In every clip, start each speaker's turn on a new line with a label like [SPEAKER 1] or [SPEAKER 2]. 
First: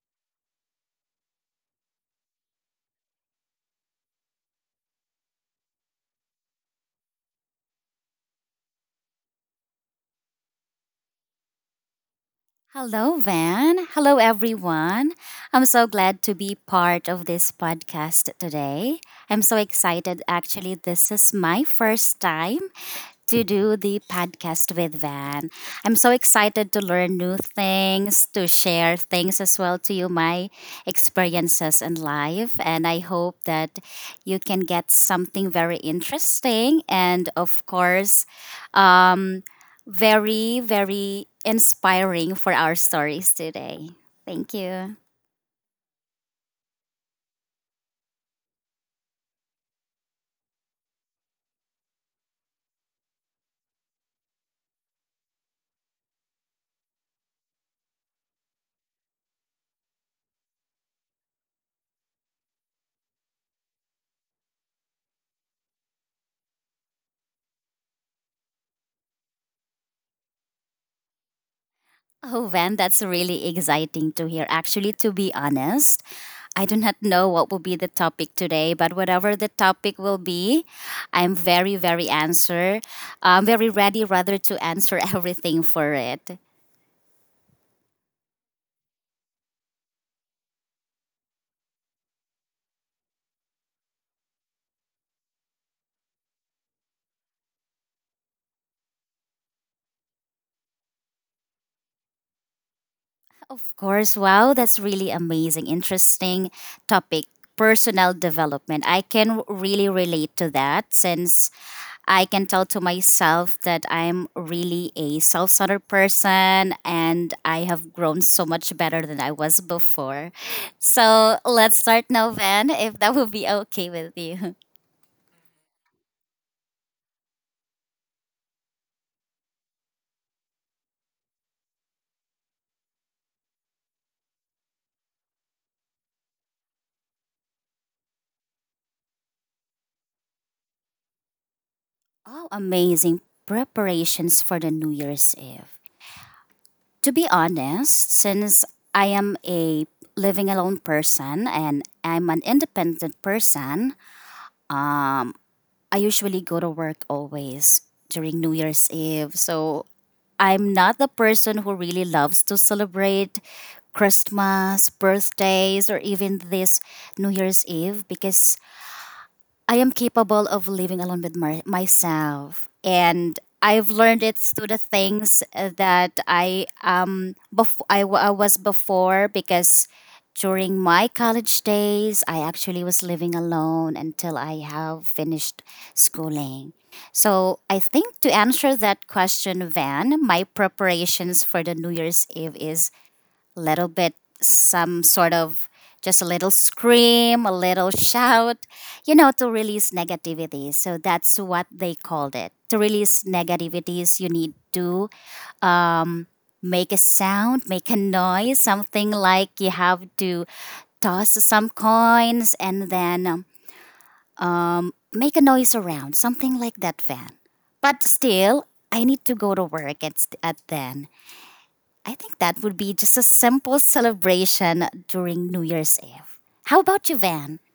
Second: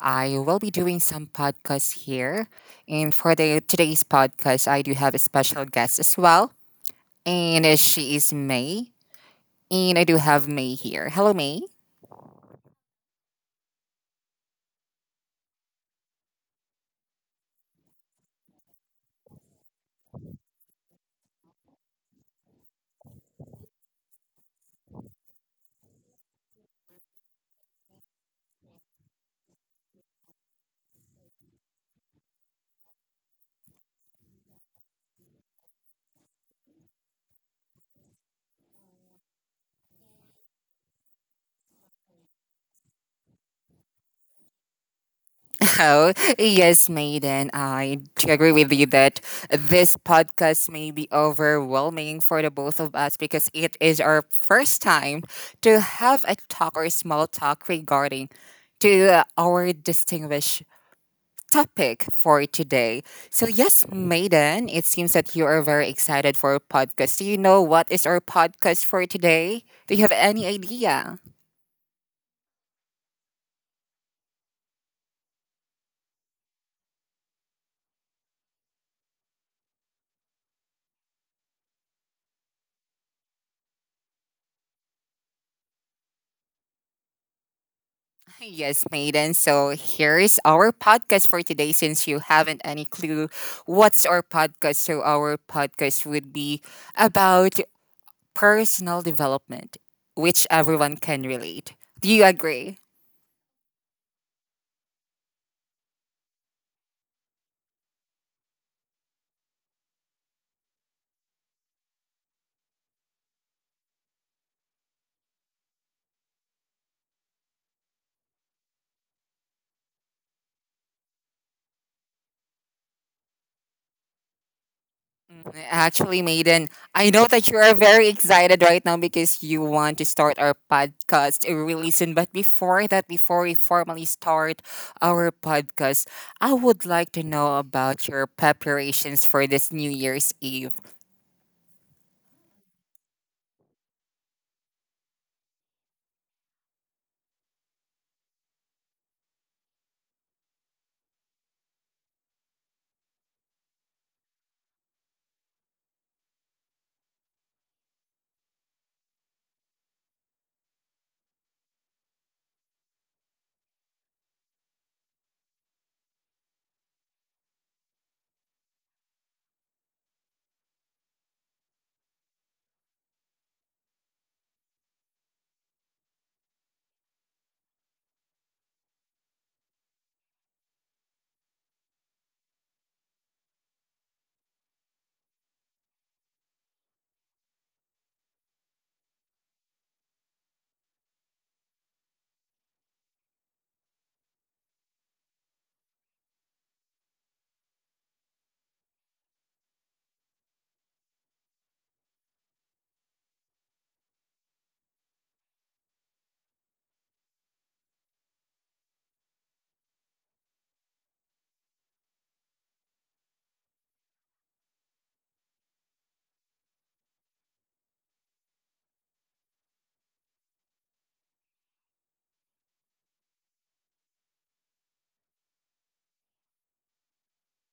[SPEAKER 1] I will be doing some podcasts here. And for the today's podcast, I do have a special guest as well. And she is May. And I do have May here. Hello, May.
[SPEAKER 2] Hello, Van. Hello, everyone. I'm so glad to be part of this podcast today. I'm so excited. Actually, this is my first time to do the podcast with Van. I'm so excited to learn new things, to share things as well to you, my experiences in life. And I hope that you can get something very interesting and, of course, um, very, very inspiring for our stories today. Thank you.
[SPEAKER 1] Oh, yes, May. Maiden. I do agree with you that this podcast may be overwhelming for the both of us because it is our first time to have a talk or small talk regarding to our distinguished topic for today. So, yes, Maiden, it seems that you are very excited for a podcast. Do you know what is our podcast for today? Do you have any idea?
[SPEAKER 2] Oh, Van, that's really exciting to hear. Actually, to be honest, I do not know what will be the topic today, but whatever the topic will be, I'm very, very answer. I'm very ready rather to answer everything for it.
[SPEAKER 1] Yes, Maiden. So, here is our podcast for today. Since you haven't any clue what's our podcast, so our podcast would be about personal development, which everyone can relate. Do you agree?
[SPEAKER 2] Of course, wow, that's really amazing, interesting topic. Personal development. I can really relate to that since I can tell to myself that I'm really a self centered person and I have grown so much better than I was before. So let's start now, Van, if that would be okay with you.
[SPEAKER 1] Actually, Maiden, I know that you are very excited right now because you want to start our podcast really soon. But before that, before we formally start our podcast, I would like to know about your preparations for this New Year's Eve.
[SPEAKER 2] Oh, amazing. Preparations for the New Year's Eve. To be honest, since I am a living alone person and I'm an independent person, um, I usually go to work always during New Year's Eve. So I'm not the person who really loves to celebrate Christmas, birthdays, or even this New Year's Eve because I am capable of living alone with myself. And I've learned it through the things that I was before because during my college days I actually was living alone until I have finished schooling. So I think to answer that question, Van, my preparations for the New Year's Eve is little bit some sort of just a little scream, a little shout, you know, to release negativity. So that's what they called it. To release negativities, you need to make a sound, make a noise, something like you have to toss some coins and then make a noise around, something like that, Van. But still, I need to go to work at then. I think that would be just a simple celebration during New Year's Eve. How about you, Van?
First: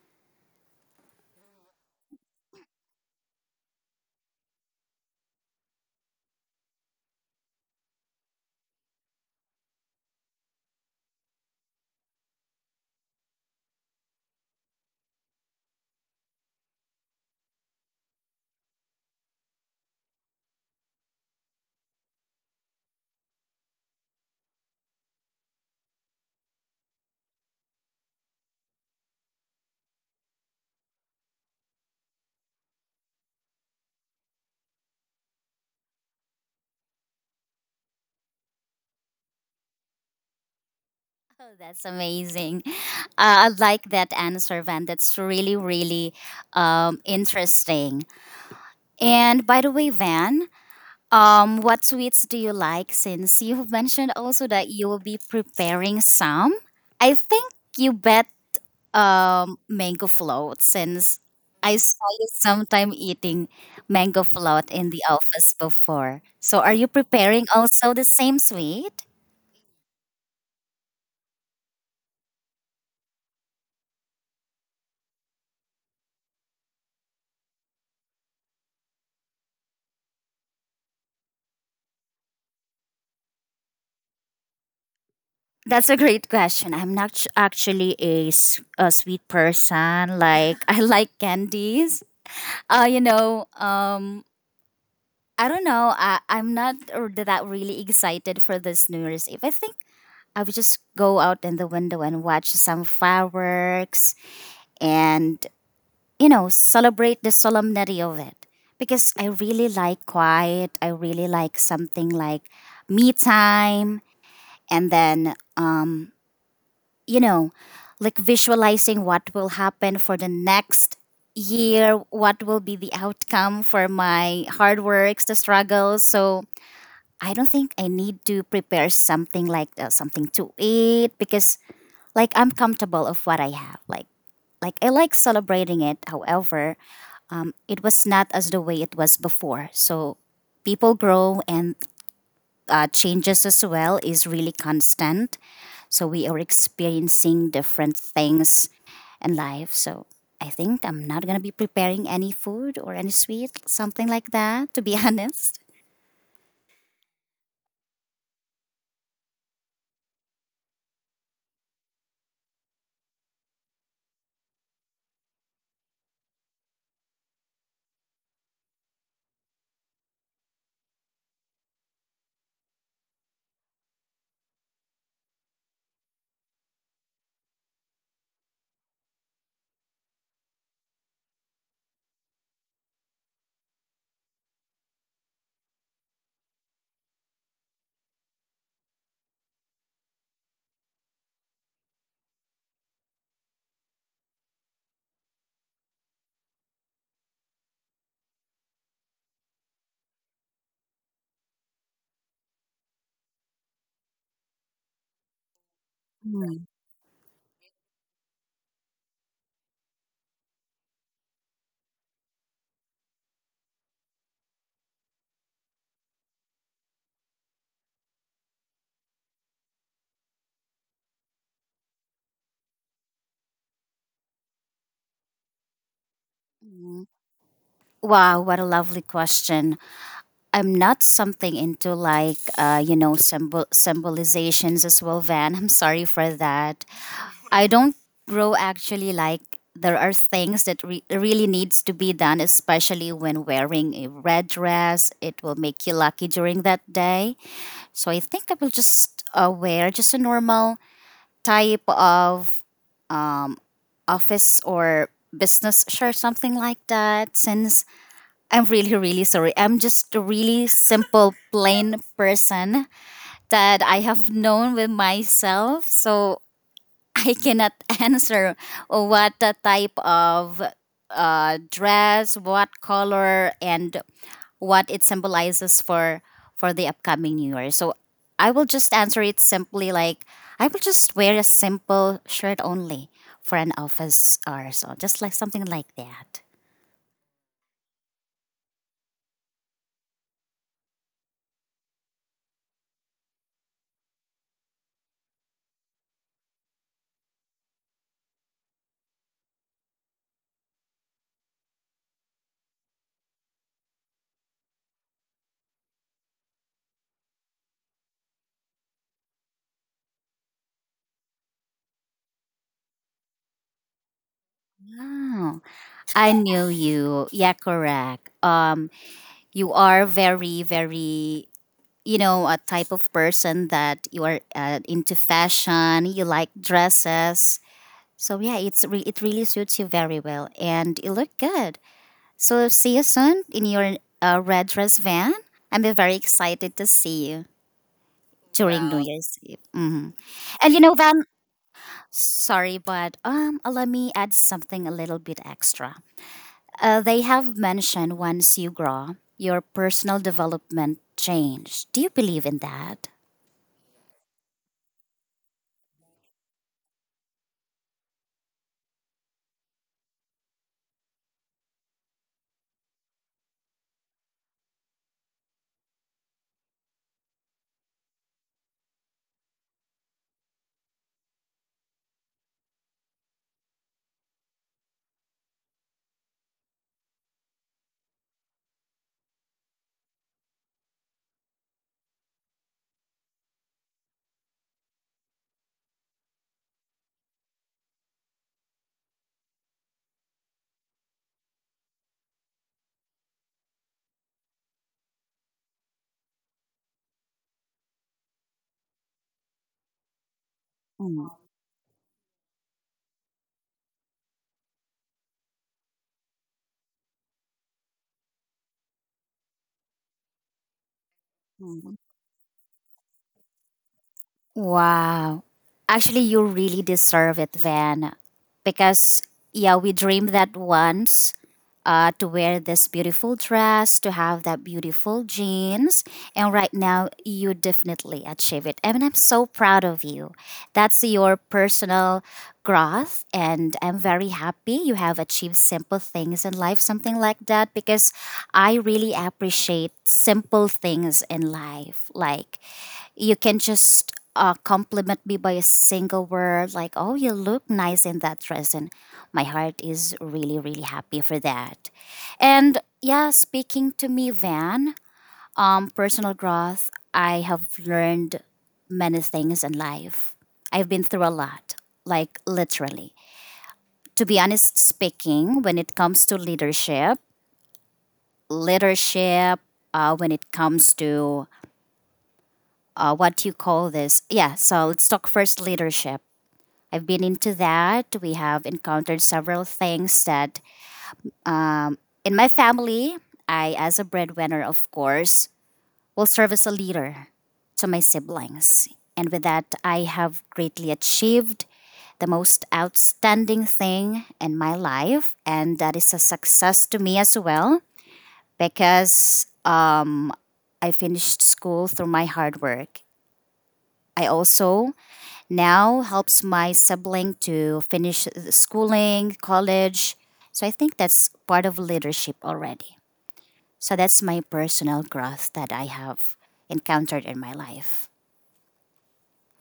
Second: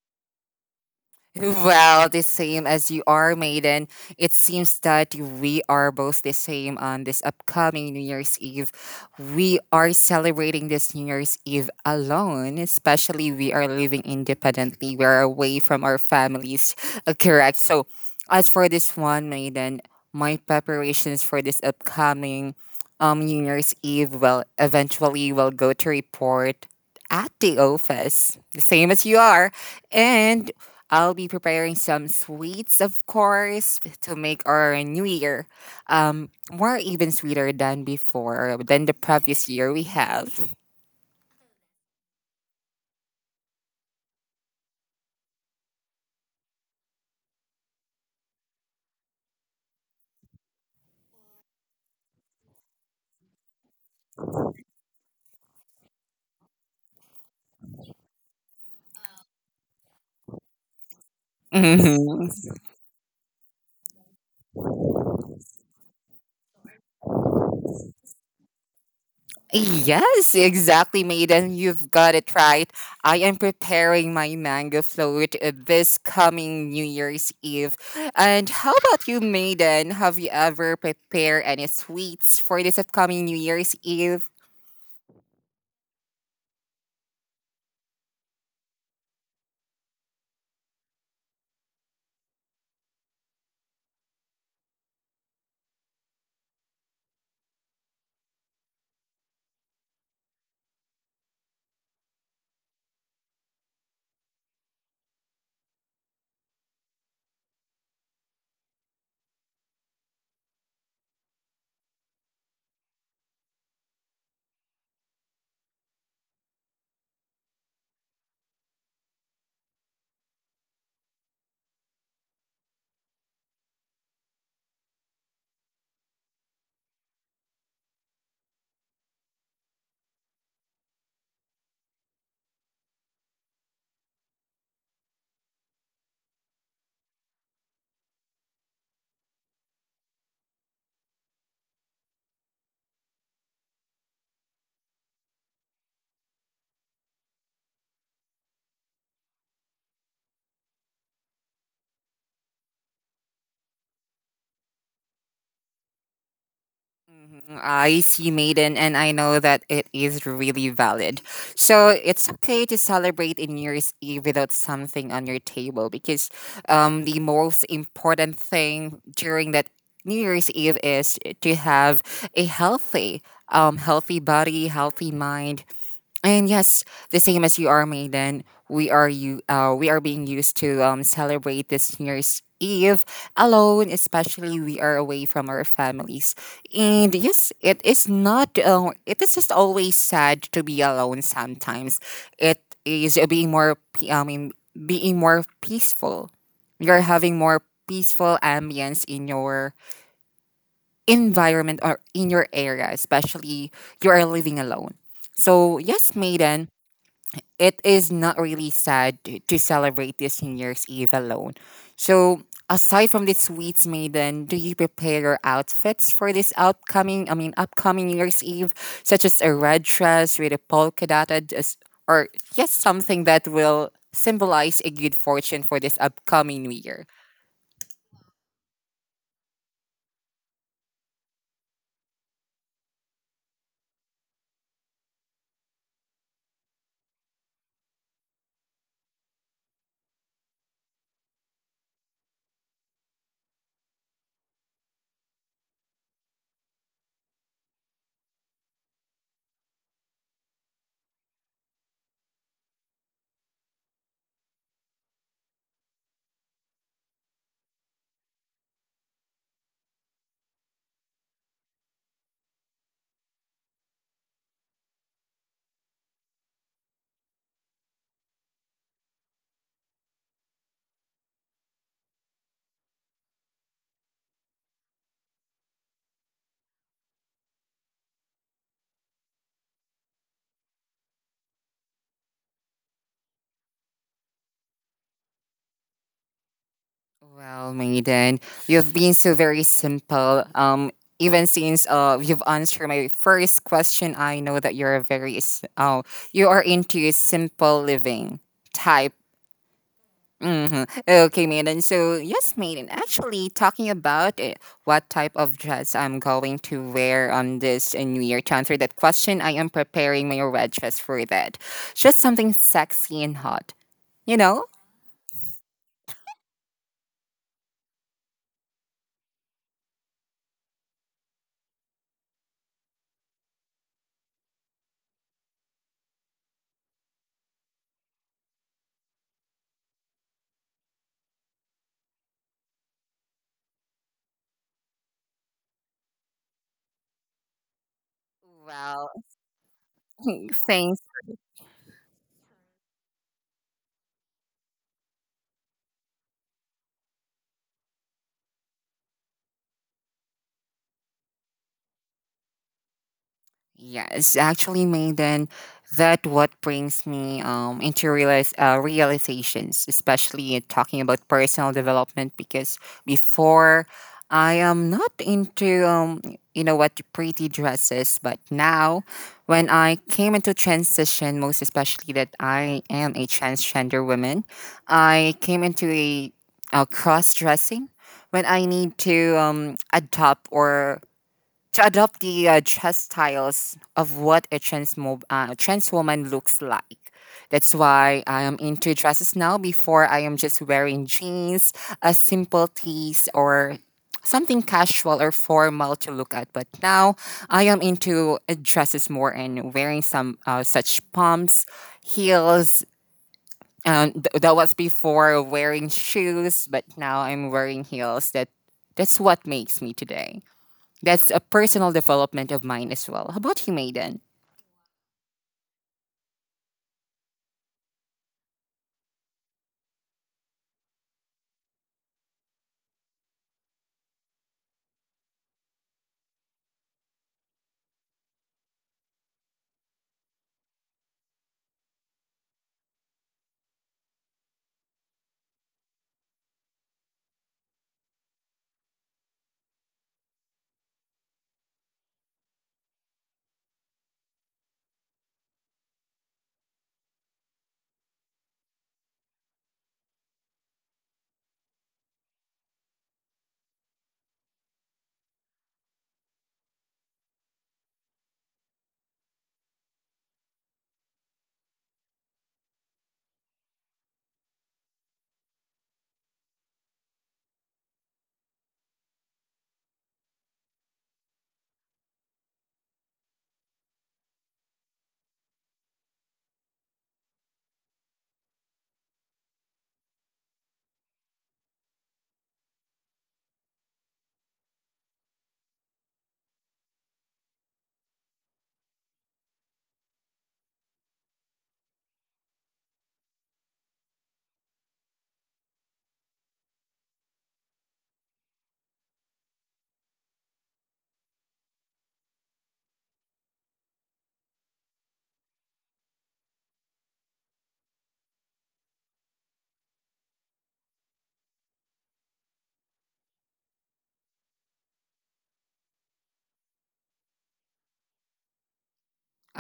[SPEAKER 1] Well, the same as you are, Maiden. It seems that we are both the same on this upcoming New Year's Eve. We are celebrating this New Year's Eve alone, especially we are living independently. We're away from our families. Correct. So, as for this one, Maiden, my preparations for this upcoming New Year's Eve will eventually will go to report at the office, the same as you are. And I'll be preparing some sweets, of course, to make our new year more even sweeter than before, than the previous year we have.
[SPEAKER 2] Oh, that's amazing. I like that answer, Van. That's really, really interesting. And by the way, Van, what sweets do you like? Since you have mentioned also that you will be preparing some, I think you bet mango float since I saw you
[SPEAKER 1] Mhm.
[SPEAKER 2] sometime eating mango float in the office before. So are you preparing also the same sweet?
[SPEAKER 1] Yes, exactly, Maiden. You've got it right. I am preparing my mango float this coming New Year's Eve. And how about you, Maiden? Have you ever prepared any sweets for this upcoming New Year's Eve?
[SPEAKER 2] That's a great question. I'm not ch- Actually a sweet person. Like I like candies. Uh, you know, um, I don't know. I'm not r- that really excited for this New Year's Eve. I think I would just go out in the window and watch some fireworks and, you know, celebrate the solemnity of it. Because I really like quiet. I really like something like me time. And then, you know, like visualizing what will happen for the next year, what will be the outcome for my hard works, the struggles. So, I don't think I need to prepare something like something to eat because like I'm comfortable of what I have. Like I like celebrating it. However, it was not as the way it was before. So people grow and changes as well is really constant. So we are experiencing different things in life. So I think I'm not gonna be preparing any food or any sweet, something like that. To be honest.
[SPEAKER 1] Mhm, I see Maiden, and I know that it is really valid. So it's okay to celebrate in New Year's Eve without something on your table because the most important thing during that New Year's Eve is to have a healthy, healthy body, healthy mind, and yes, the same as you are, Maiden, we are you. We are being used to celebrate this New Year's Eve alone, especially we are away from our families. And yes, it is not. It is just always sad to be alone. Sometimes it is being I mean, being more peaceful. You're having more peaceful ambience in your environment or in your area, especially you are living alone. So yes,
[SPEAKER 2] Mm.
[SPEAKER 1] Maiden, it is not really sad to, celebrate this New Year's Eve alone. So, aside from the sweets, Maiden, do you prepare your outfits for this upcoming, I mean, upcoming New Year's Eve, such as a red dress with a polka dotted, dress, or yes, something that will symbolize a good fortune for this upcoming New
[SPEAKER 2] Mhm.
[SPEAKER 1] Year?
[SPEAKER 2] Wow, what a lovely question. I'm not something into like you know symbol symbolizations as well, Van. I'm sorry for that. I don't grow actually like there are things that really needs to be done, especially when wearing a red dress. It will make you lucky during that day. So I think I will just wear just a normal type of office or business shirt, something like that. Since I'm really, really sorry, I'm just a really simple, plain person that I have known with myself. So I cannot answer what the type of dress, what color, and what it symbolizes for the upcoming New Year. So I will just answer it simply like I will just wear a simple shirt only for an office or so, just like something like that.
[SPEAKER 1] Well, Maiden, you've been so very simple. Even since you've answered my first question, I know that you're a you are into simple living type. Okay, Maiden. So yes, Maiden. Actually, talking about it, what type of dress I'm going to wear on this New Year, to answer that question, I am preparing my red dress for that. Just something sexy and hot, you know.
[SPEAKER 2] Oh, I knew you. Yeah, correct. You are very, very you know a type of person that you are into fashion, you like dresses, so yeah it really suits you very well and you look good, so see you soon in your red dress, Van. I'm very excited to see you during new Wow.
[SPEAKER 1] Well,
[SPEAKER 2] year's eve. Hmm. And you know,
[SPEAKER 1] thank—
[SPEAKER 2] Van, sorry, but let me add something a little bit extra. They have mentioned once you grow your personal development change. Do you believe in that?
[SPEAKER 1] Yes, actually, Maiden, that what brings me into realize realizations, especially in talking about personal development. Because before, I am not into you know what pretty dresses, but now, when I came into transition, most especially that I am a transgender woman, I came into a cross dressing when I need to adopt or to adopt the chest styles of what a trans woman looks like. That's why I am into dresses now. Before, I am just wearing jeans, a simple tees, or something casual or formal to look at. But now, I am into dresses more and wearing some such
[SPEAKER 2] Mm.
[SPEAKER 1] pumps, heels. That was before wearing shoes, but now I'm wearing heels. That's what makes me today. That's a personal development of mine as well. How about you, Maiden?
[SPEAKER 2] Wow. Actually, you really deserve it, Van. Because, yeah, we dream that once to wear this beautiful dress, to have that beautiful jeans. And right now, you definitely achieve it. I mean, I'm so proud of you. That's your personal growth. And I'm very happy you have achieved simple things in life, something like that, because I really appreciate simple things in life. Like, you can just compliment me by a single word like, oh, you look nice in that dress, and my heart is really really happy for that. And yeah, speaking to me, Van, personal growth, I have learned many things in life. I've been through a lot, like literally. To be honest speaking, when it comes to leadership, when it comes to what you call this, yeah, so let's talk first leadership. I've been into that. We have encountered several things that um, in my family, I, as a breadwinner, of course, will serve as a leader to my siblings. And with that, I have greatly achieved the most outstanding thing in my life. And that is a success to me as well because I finished school through my hard work. I also now helps my sibling to finish schooling, college. So I think that's part of leadership already. So that's my personal growth that I have encountered in my life.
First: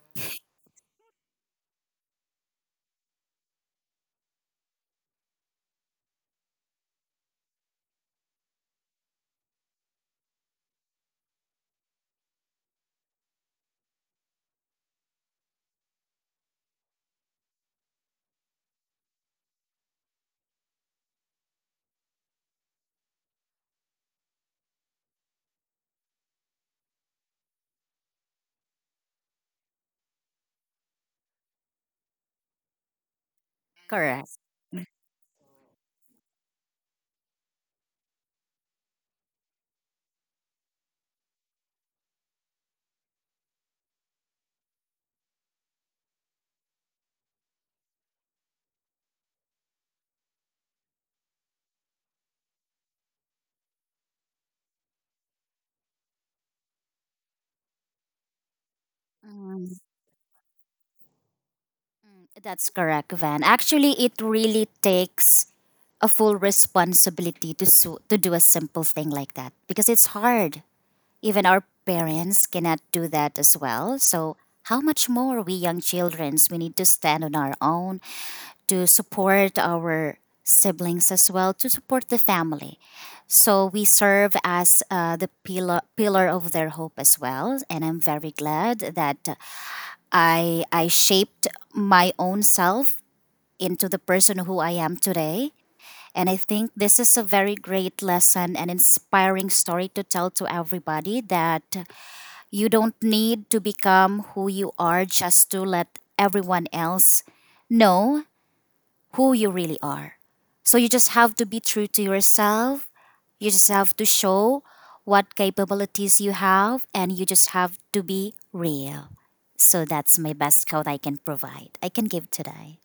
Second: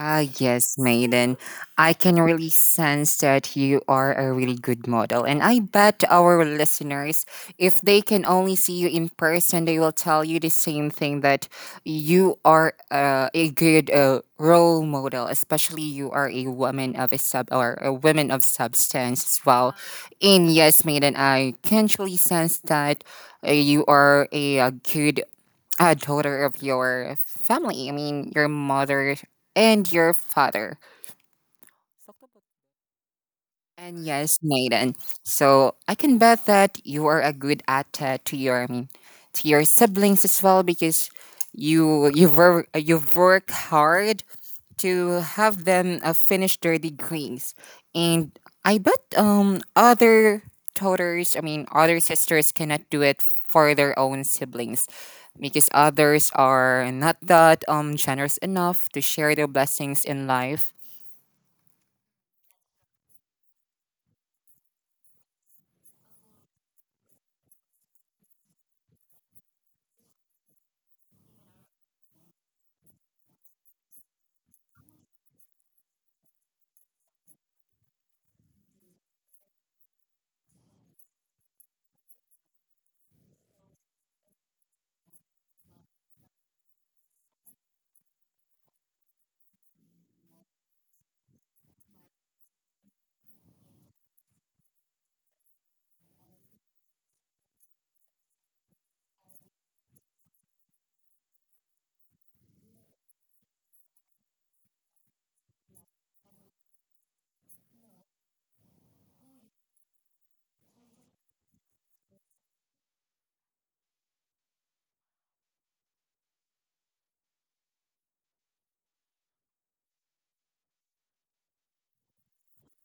[SPEAKER 1] Ah, yes, Maiden. I can really sense that you are a really good model. And I bet our listeners, if they can only see you in person, they will tell you the same thing that you are a good role model, especially you are a woman of a sub, or a woman of substance as well. And yes, Maiden, I can truly sense that you are a good a daughter of your family. I mean, your mother and your father. And yes,
[SPEAKER 2] Correct.
[SPEAKER 1] Nathan. So I can bet that you are a good at to your, I mean, to your siblings as well because you've worked hard to have them finish their degrees. And I bet other daughters, I mean other sisters, cannot do it for their own siblings because others are not that generous enough to share their
[SPEAKER 2] Mm,
[SPEAKER 1] blessings in life.
[SPEAKER 2] That's correct, Van. Actually, it really takes a full responsibility to do a simple thing like that because it's hard. Even our parents cannot do that as well. So, how much more we young childrens, we need to stand on our own to support our siblings as well, to support the family. So we serve as the pillar of their hope as well, and I'm very glad that I shaped my own self into the person who I am today. And I think this is a very great lesson and inspiring story to tell to everybody that you don't need to become who you are just to let everyone else know who you really are. So you just have to be true to yourself. You just have to show what capabilities you have and you just have to be real. So that's my best quote I can provide. I can give today.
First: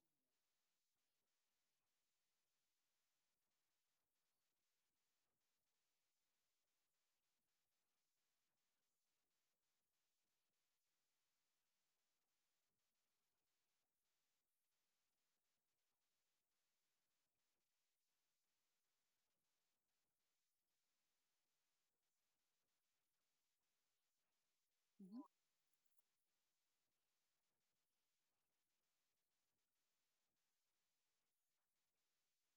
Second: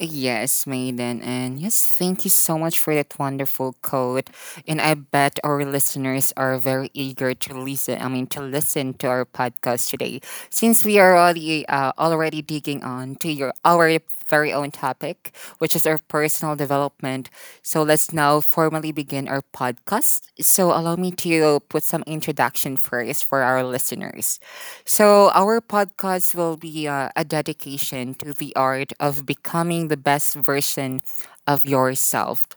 [SPEAKER 1] Yes, Maiden, and yes, thank you so much for that wonderful quote. And I bet our listeners are very eager to listen. I mean, to listen to our podcast today, since we are already already digging on to your, our very own topic, which is our personal development. So let's now formally begin our podcast. So allow me to put some introduction first for our listeners. So, our podcast will be a dedication to the art of becoming the best version of yourself.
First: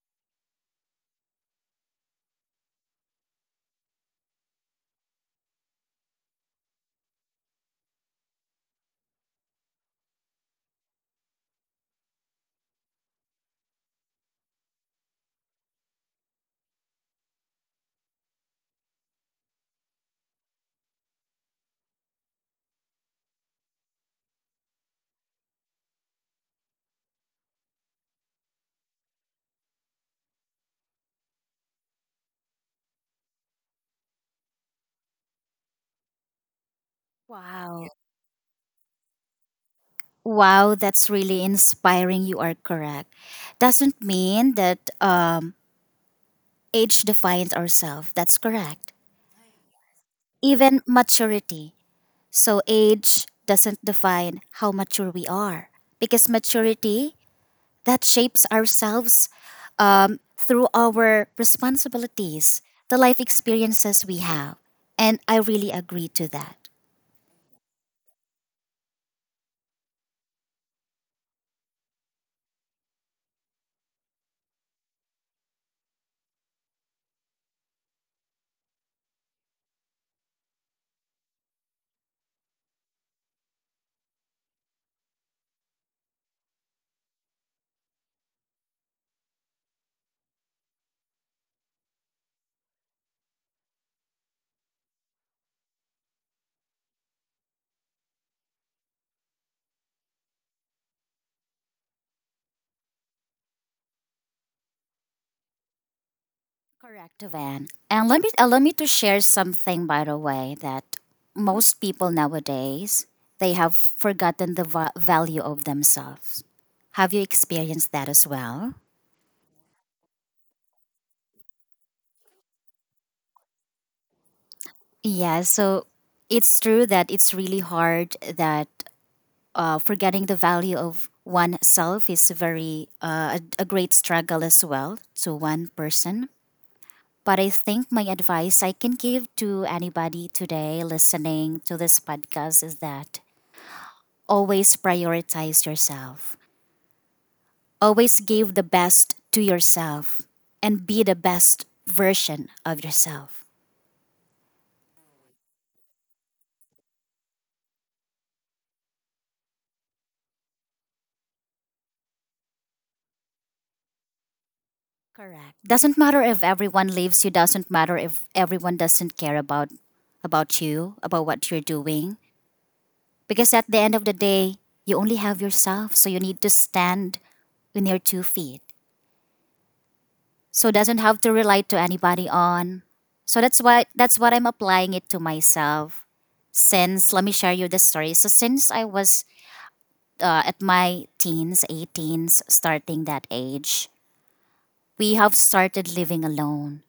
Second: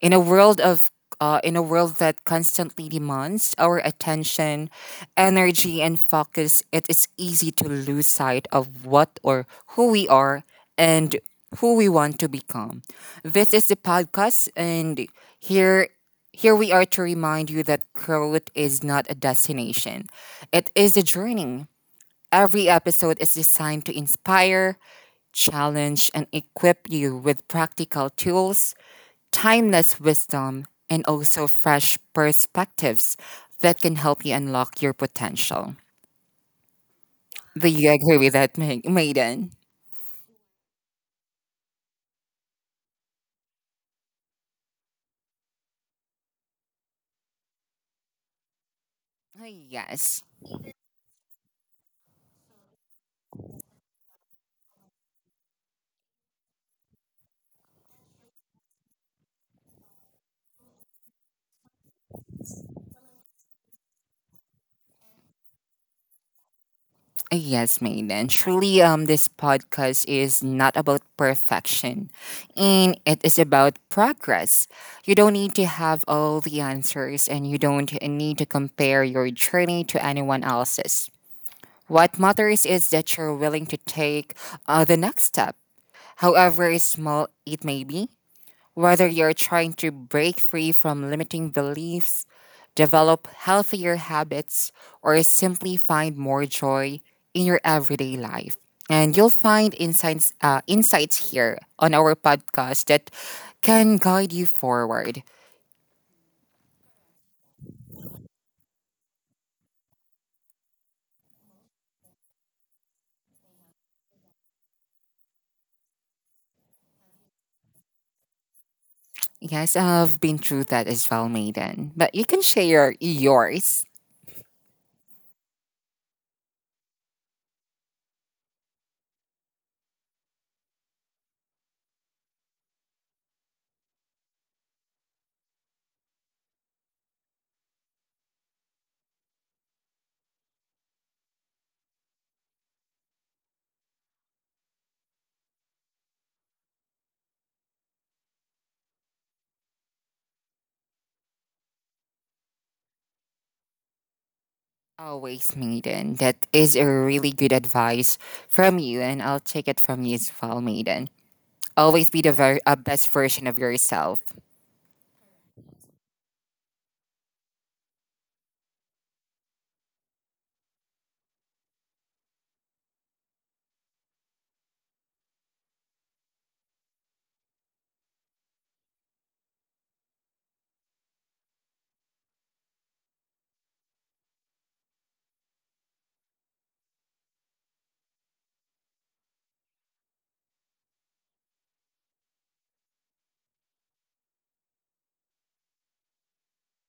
[SPEAKER 1] In a world of in a world that constantly demands our attention, energy, and focus, it is easy to lose sight of what or who we are and who we want to become. This is the podcast, and here here we are to remind you that growth is not a destination. It is a journey. Every episode is designed to inspire, challenge, and equip you with practical tools, timeless wisdom, and also fresh perspectives that can help you unlock your potential. Do
[SPEAKER 2] Wow.
[SPEAKER 1] you agree with that, Maiden?
[SPEAKER 2] Wow, that's really inspiring. You are correct. Doesn't mean that age defines ourselves. That's correct.
[SPEAKER 1] Yes.
[SPEAKER 2] Even maturity. So age doesn't define how mature we are because maturity that shapes ourselves through our responsibilities, the life experiences we have, and I really agree to that.
[SPEAKER 1] Yes, Maiden. Truly, this podcast is not about perfection, and it is about progress. You don't need to have all the answers, and you don't need to compare your journey to anyone else's. What matters is that you're willing to take the next step, however small it may be. Whether you're trying to break free from limiting beliefs, develop healthier habits, or simply find more joy in your everyday life. And you'll find insights here on our podcast that can guide you forward.
[SPEAKER 2] Correct, Van. And let me allow me to share something, by the way, that most people nowadays they have forgotten the value of themselves. Have you experienced that as well?
[SPEAKER 1] Yes, I've been through that as well, Maiden. But you can share yours.
[SPEAKER 2] Yeah, so it's true that it's really hard that forgetting the value of oneself is very a great struggle as well to one person. But I think my advice I can give to anybody today listening to this podcast is that always prioritize yourself. Always give the best to yourself and be the best version of yourself.
[SPEAKER 1] Always, Maiden. That is a really good advice from you, and I'll take it from you as well, Maiden. Always be the very best version of yourself.
[SPEAKER 2] Correct. Doesn't matter if everyone leaves you, doesn't matter if everyone doesn't care about you, about what you're doing. Because at the end of the day, you only have yourself, so you need to stand on your 2 feet. So doesn't have to relate to anybody on. So that's why that's what I'm applying it to myself. Since let me share you the story. So since I was at my teens, 18s, starting that age, we have started living alone.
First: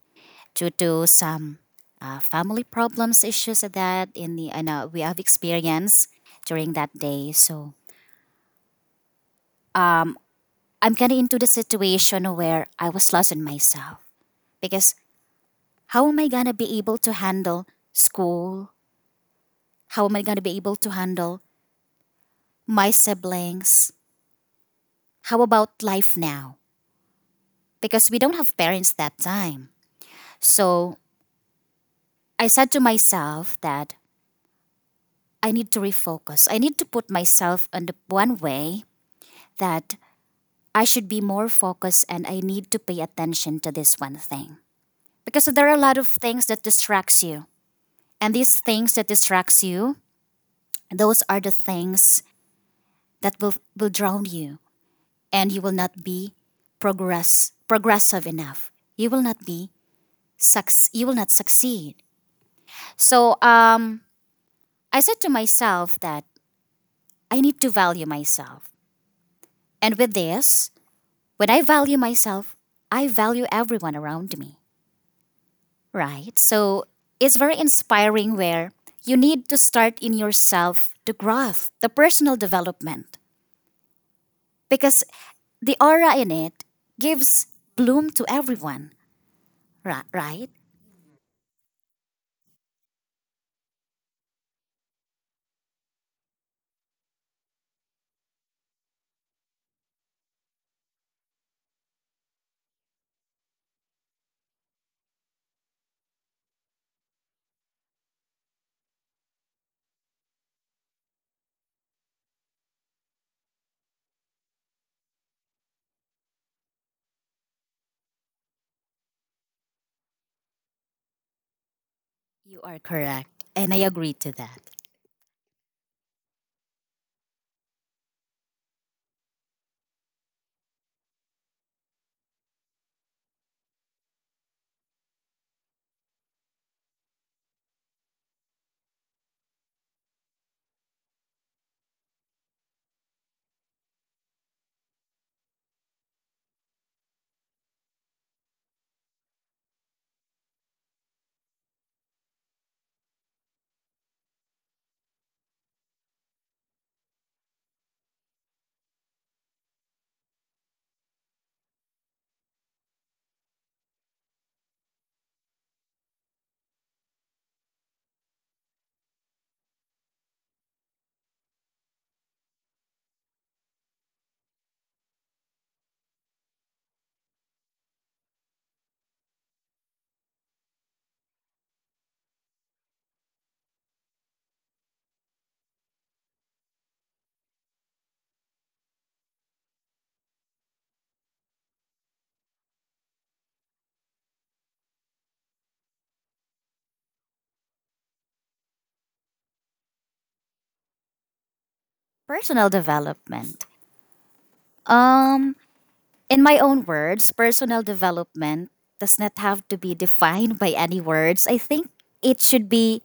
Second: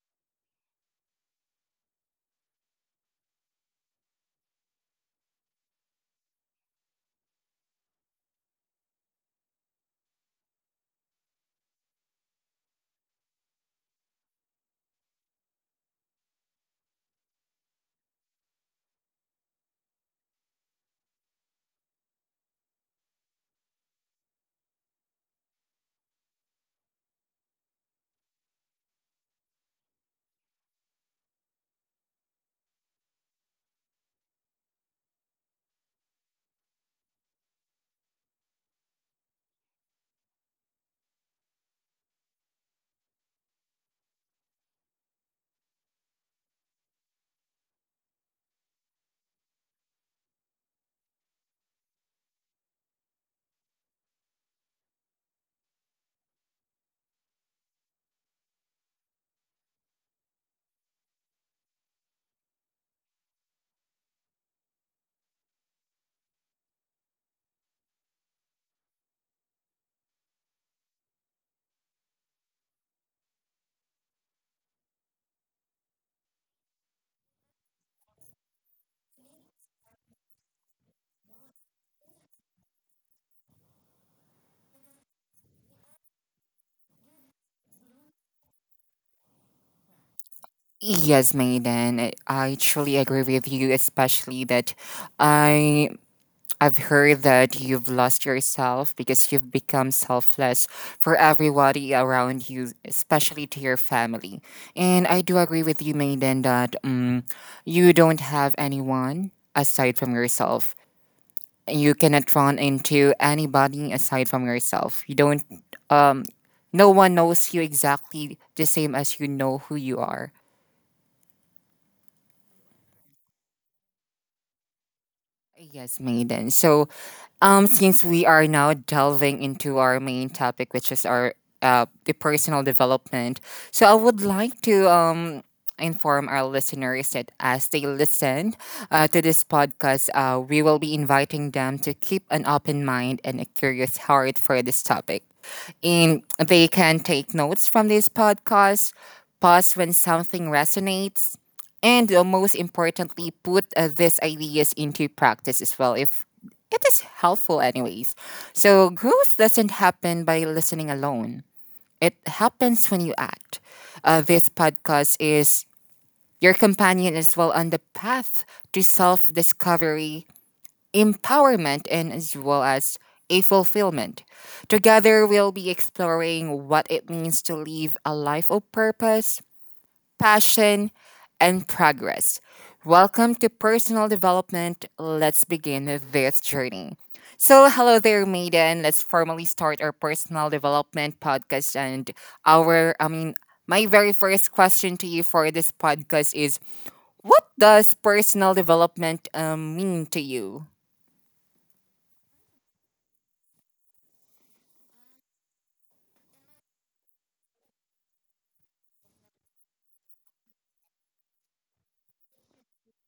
[SPEAKER 2] Due to do some family problems issues that in the I know we have experienced during that day. So um, I'm kind of into the situation where I was lost in myself because how am I gonna be able to handle school? How am I gonna be able to handle my siblings? How about life now? Because we don't have parents that time. So I said to myself that I need to refocus. I need to put myself on the one way that I should be more focused and I need to pay attention to this one thing. Because there are a lot of things that distracts you. And these things that distracts you, those are the things that will drown you and you will not be progressive enough. You will not be you will not succeed. So I said to myself that I need to value myself. And with this, when I value myself, I value everyone around me. Right. So it's very inspiring where you need to start in yourself the growth, the personal development, because the aura in it gives bloom to everyone. Right, right?
[SPEAKER 1] Yes, Maiden, I truly agree with you, especially that I I've heard that you've lost yourself because you've become selfless for everybody around you, especially to your family. And I do agree with you, Maiden, that you don't have anyone aside from yourself. You cannot run into anybody aside from yourself. You don't um no one knows you exactly the same as you know who you are.
[SPEAKER 2] You are correct. And I agree to that.
[SPEAKER 1] Yes, Maiden. So, since we are now delving into our main topic, which is our the personal development, so I would like to inform our listeners that as they listen to this podcast, we will be inviting them to keep an open mind and a curious heart for this topic. And they can take notes from this podcast, pause when something resonates, and most importantly put these ideas into practice as well if it is helpful anyways. So growth doesn't happen by listening alone, it happens when you act. This podcast is your companion as well on the path to self-discovery, empowerment, and as well as a fulfillment. Together we'll be exploring what it means to live a life of purpose, passion, and progress. Welcome to Personal Development. Let's begin this journey. So, hello there, Maiden. Let's formally start our personal development podcast. And our, I mean, my very first question to you for this podcast is: what does personal development mean to you?
[SPEAKER 2] Personal development. Um, in my own words, personal development does not have to be defined by any words. I think it should be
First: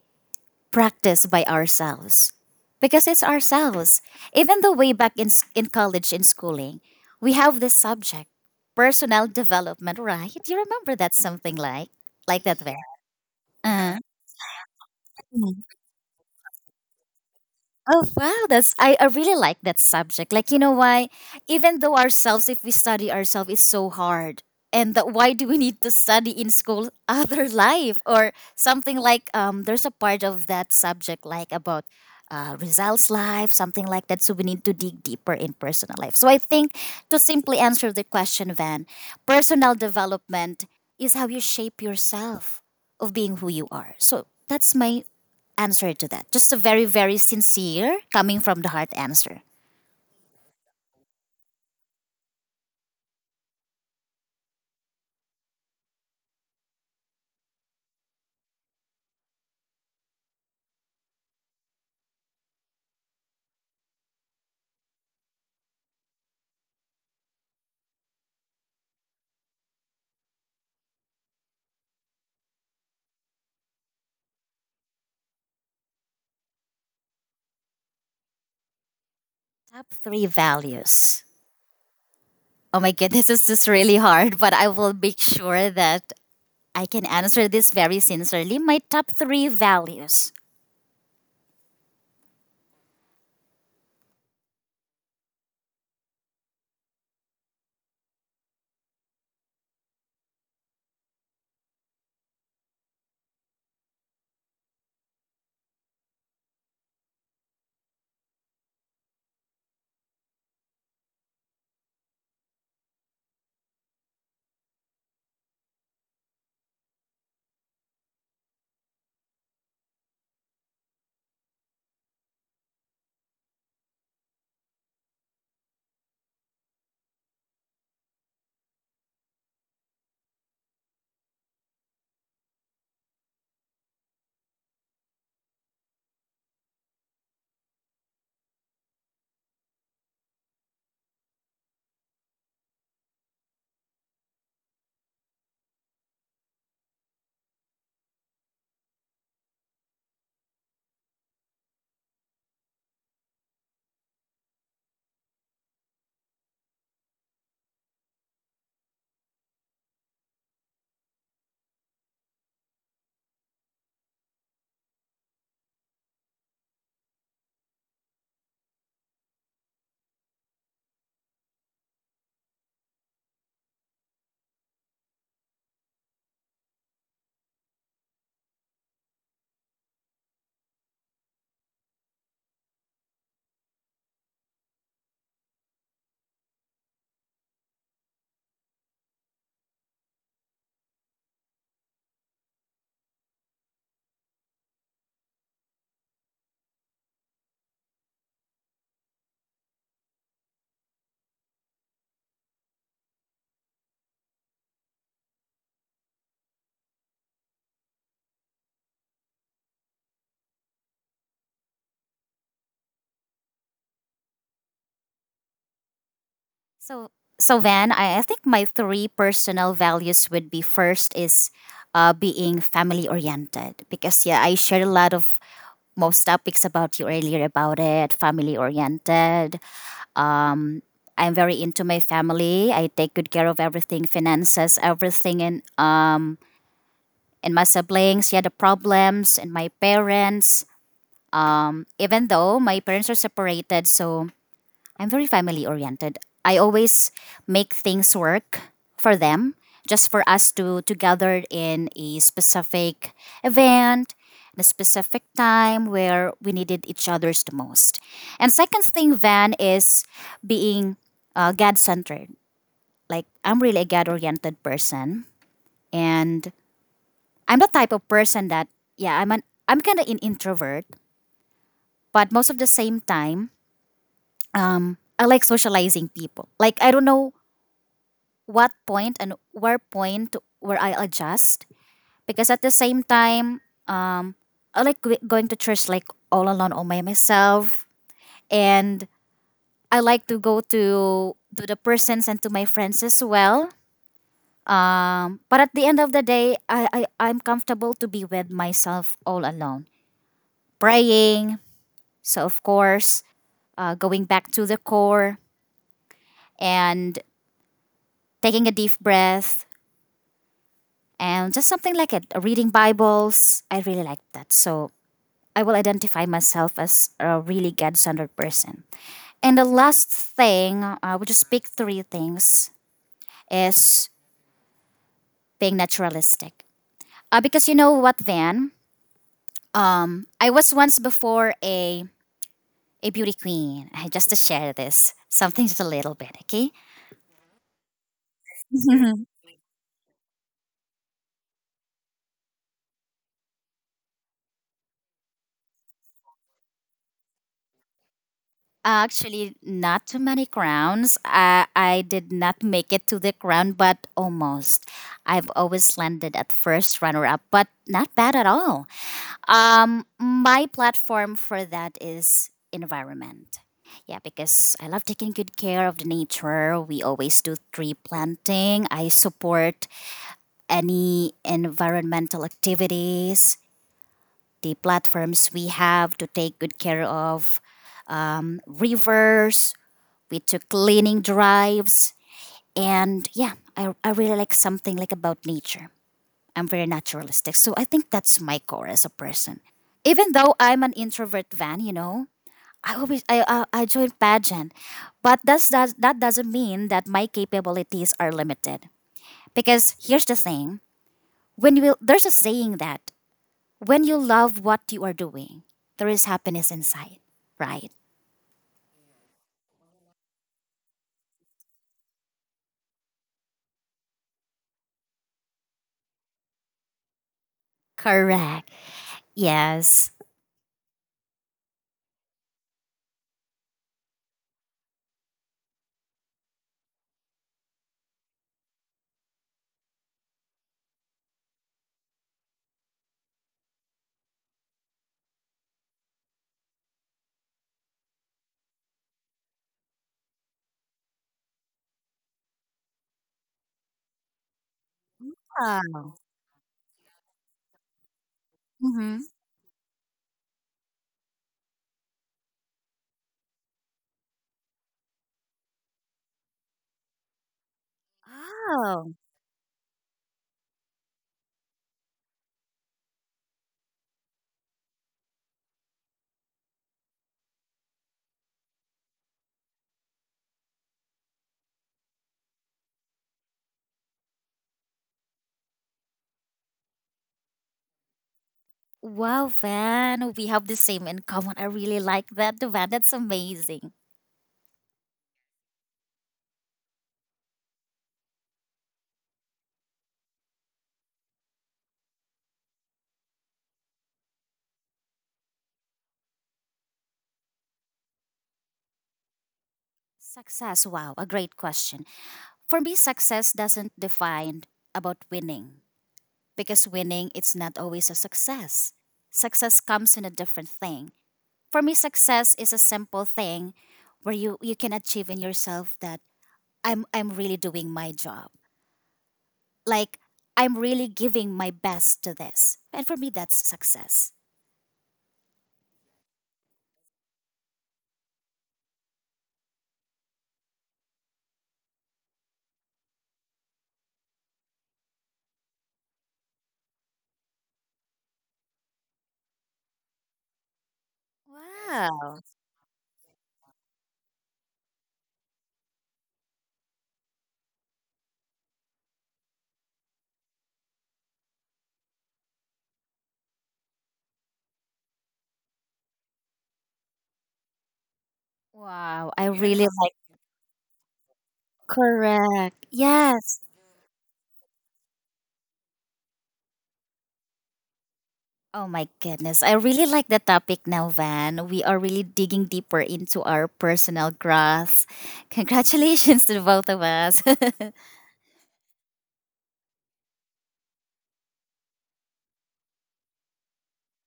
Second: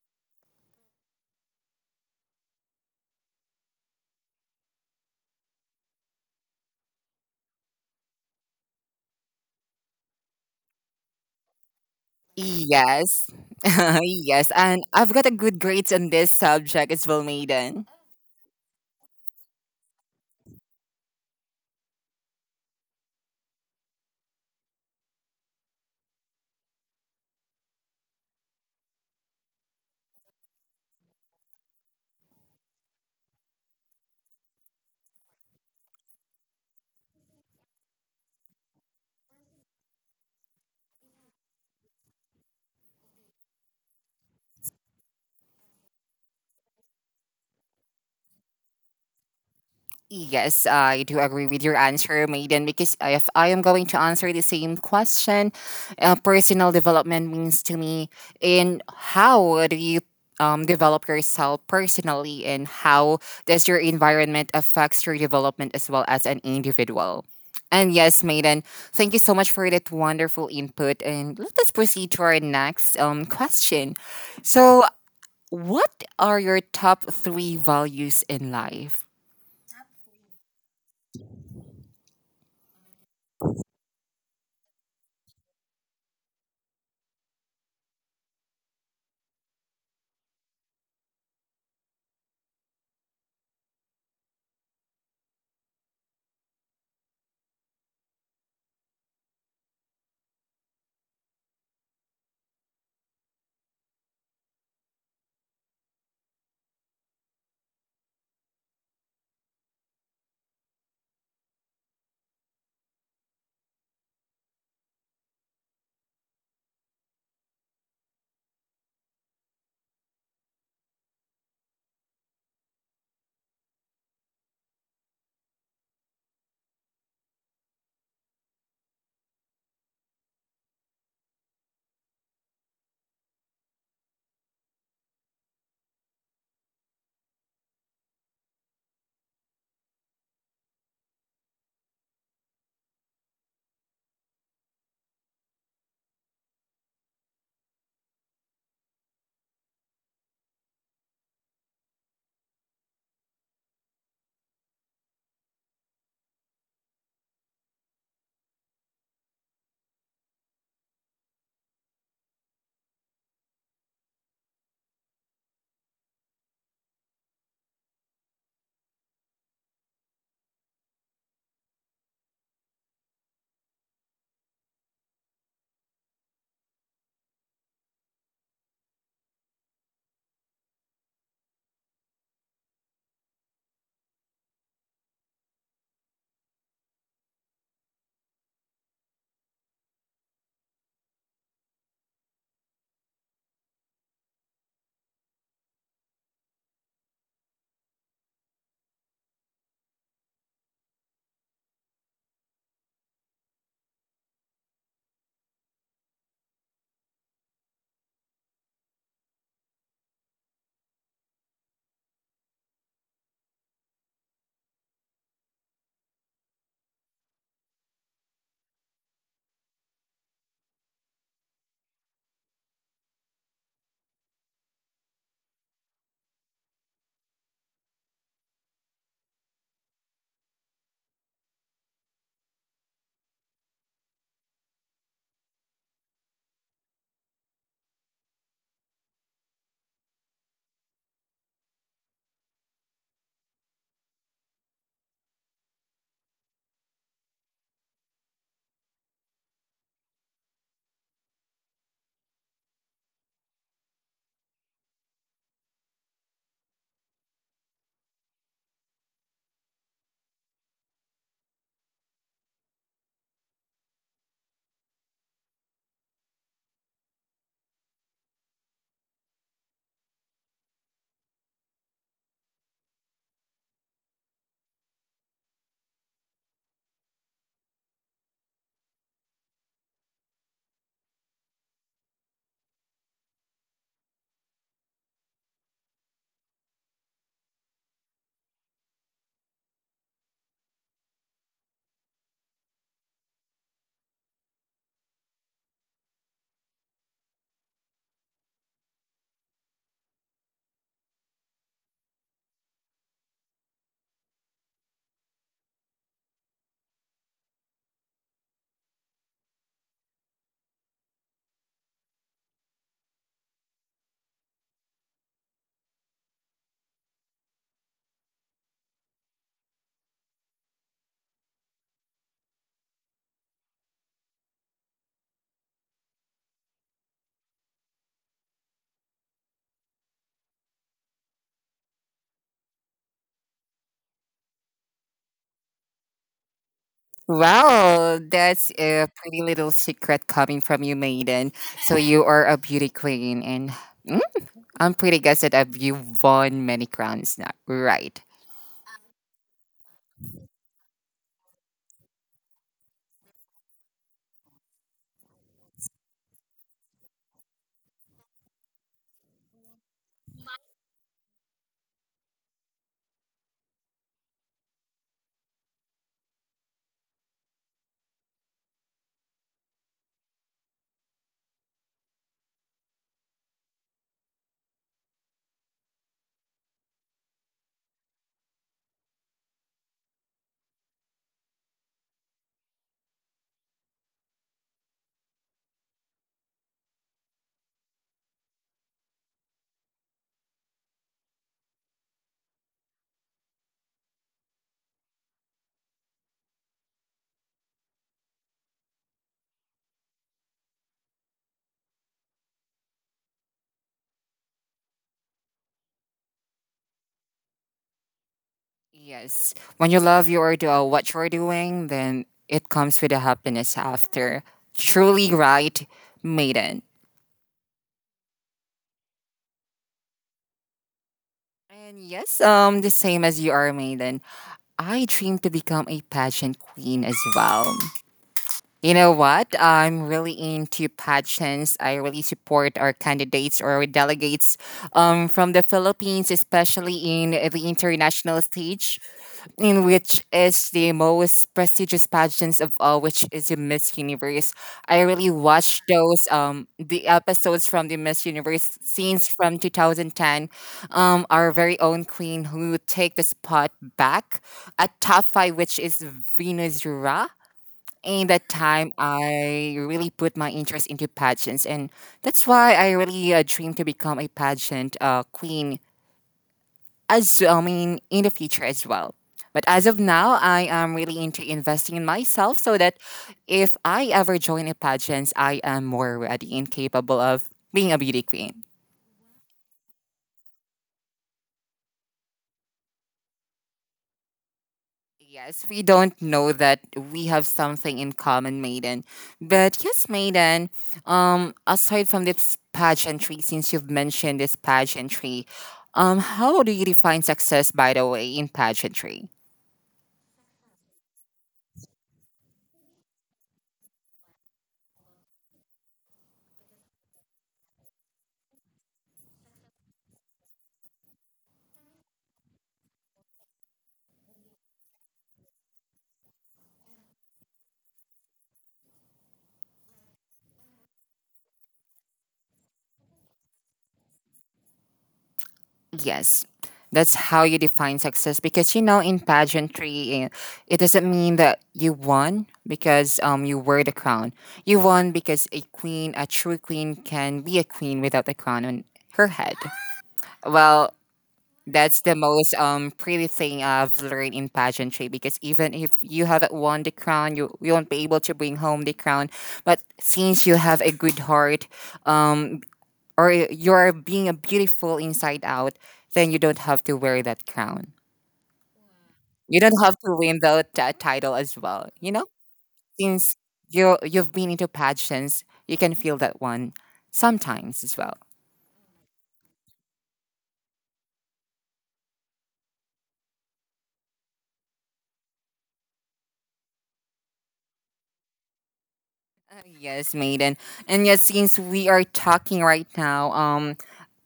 [SPEAKER 2] practice by ourselves because it's ourselves. Even though way back in, in college, in schooling, we have this subject, personal development, right? You remember that something like that there.
[SPEAKER 1] Yes.
[SPEAKER 2] Uh,
[SPEAKER 1] Yes. And I've got a good grades on this subject as well, Maiden.
[SPEAKER 2] Oh wow, that's I really like that subject. Like you know why? Even though ourselves, if we study ourselves, it's so hard. And that why do we need to study in school other life or something like there's a part of that subject like about results life, something like that. So we need to dig deeper in personal life. So I think to simply answer the question, Van, personal development is how you shape yourself of being who you are. So that's my answer to that. Just a very, very sincere, coming from the heart answer.
[SPEAKER 1] Yes, I do agree with your answer, Maiden, because if I am going to answer the same question, personal development means to me in how do you develop yourself personally and how does your environment affects your development as well as an individual. And yes, Maiden, thank you so much for that wonderful input. And let us proceed to our next question. So, what are your top three values in life?
[SPEAKER 2] Top three values. Oh my god, this is just really hard, but I will make sure that I can answer this very sincerely. My top three values. So, so Van, I think my three personal values would be first is being family oriented because yeah, I shared a lot of most topics about you earlier about it, family oriented, um I'm very into my family. I take good care of everything, finances, everything, and my siblings, yeah, the problems and my parents, even though my parents are separated. So I'm very family oriented. I always make things work for them, just for us to gather in a specific event, the specific time where we needed each other's the most. And second thing, Van, is being God centered. Like I'm really a God oriented person. And I'm the type of person that yeah, I'm kinda an introvert, but most of the same time, I like socializing people. Like I don't know what point and where point where I adjust, because at the same time I like going to church like all alone, all by myself. And I like to go to the persons and to my friends as well. But at the end of the day, I'm comfortable to be with myself all alone. Praying, so of course, going back to the core and taking a deep breath and just something like it. Reading Bibles, I really like that. So I will identify myself as a really God centered person. And the last thing, I will just pick three things, is being naturalistic. Because you know what, Van? I was once before a beauty queen. I just to share this something just a little bit, okay?
[SPEAKER 1] Wow, that's a pretty little secret coming from you, Maiden. So you are a beauty queen, and mm, I'm pretty guessed that you've won many crowns now. Right.
[SPEAKER 2] Actually, not too many crowns. I did not make it to the crown, but almost. I've always landed at first runner up, but not bad at all. My platform for that is environment. Yeah, because I love taking good care of the nature. We always do tree planting. I support any environmental activities, the platforms we have to take good care of, rivers. We took cleaning drives. And yeah, I really like something like about nature. I'm very naturalistic. So I think that's my core as a person. Even though I'm an introvert, Van, you know, I always I joined pageant. But does that doesn't mean that my capabilities are limited. Because here's the thing. There's a saying that when you love what you are doing, there is happiness inside, right?
[SPEAKER 1] Yes. When you love your what you're doing, then it comes with a happiness after. Truly right, Maiden.
[SPEAKER 2] Correct. Yes.
[SPEAKER 1] And yes, the same as you are, Maiden. I dream to become a pageant queen as well. You know what? I'm really into pageants. I really support our candidates or our delegates from the Philippines, especially in the international stage, in which is the most prestigious pageants of all, which is the Miss Universe. I really watched
[SPEAKER 2] Ah.
[SPEAKER 1] those the episodes from the Miss Universe
[SPEAKER 2] Mm-hmm.
[SPEAKER 1] scenes from 2010. Our very own queen who take the spot back at top five, which is Venus Ra in that time
[SPEAKER 2] Oh,
[SPEAKER 1] I really put my interest into pageants, and that's why I really dream to become a pageant queen. As I mean, in the future as well. But as of now, I am really into investing in myself so that if I ever join a pageant, I am more ready and capable of being a beauty queen.
[SPEAKER 2] wow, Van. We have the same in common. I really like that, Van. That's amazing.
[SPEAKER 1] Yes, we don't know that we have something in common, Maiden. But yes, Maiden, aside from this pageantry, since you've mentioned this pageantry, how do you define success, by the way, in pageantry?
[SPEAKER 2] Success. Wow, a great question. For me, success doesn't define about winning, because winning it's not always a success. Success comes in a different thing. For me, success is a simple thing where you can achieve in yourself that I'm really doing my job. Like I'm really giving my best to this. And for me that's success.
[SPEAKER 1] Yes, that's how you define success because you know, in pageantry, eh, it doesn't mean that you won because you wear the crown. You won because a queen, a true queen, can be a queen without the crown on her head. Well, that's the
[SPEAKER 2] Wow.
[SPEAKER 1] most pretty thing I've learned in pageantry because even if you haven't won the crown, you won't be able to bring home the crown. But since you have a good heart, um, or you're being a beautiful inside out, then you don't have to wear that crown.
[SPEAKER 2] Wow, I
[SPEAKER 1] You don't
[SPEAKER 2] really
[SPEAKER 1] have
[SPEAKER 2] like
[SPEAKER 1] to win the title as well. You know,
[SPEAKER 2] correct.
[SPEAKER 1] since
[SPEAKER 2] Yes.
[SPEAKER 1] you've been into pageants, you can feel that one sometimes as well.
[SPEAKER 2] Oh my goodness. I really like the topic now, Van. We are really digging deeper into our personal growth. Congratulations to the both of us. To
[SPEAKER 1] Yes, maiden. And yes, since we are talking right now,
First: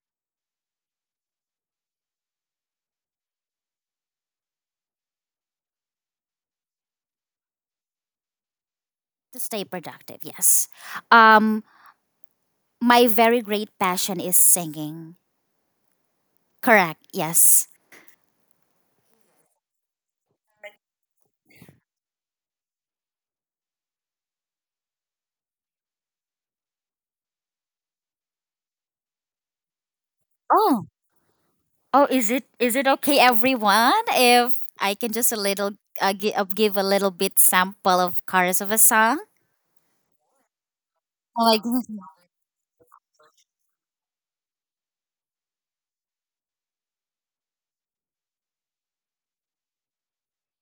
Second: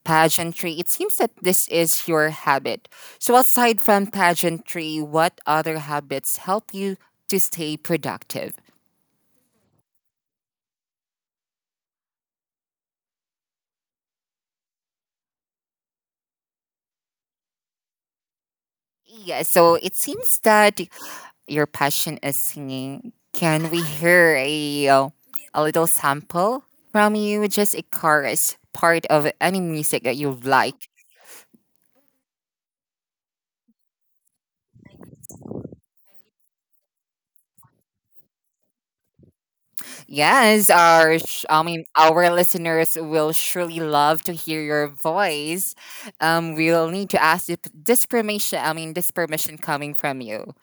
[SPEAKER 1] pageantry, it seems that this is your habit. So, aside from pageantry, what other habits help you to stay productive?
[SPEAKER 2] stay productive, yes. Um my very great passion is singing. Correct. Yes.
[SPEAKER 1] Yeah, so it seems that your passion is singing. Can we hear a little sample from you? Just a chorus part of any music that you
[SPEAKER 2] Oh,
[SPEAKER 1] like.
[SPEAKER 2] Oh, is it okay, everyone? If I can just a little give a little bit sample of chorus of a song.
[SPEAKER 1] Yes, our
[SPEAKER 2] Oh my
[SPEAKER 1] I mean
[SPEAKER 2] goodness.
[SPEAKER 1] our listeners will surely love to hear your voice. We'll need to ask if this permission. I mean this permission coming from you.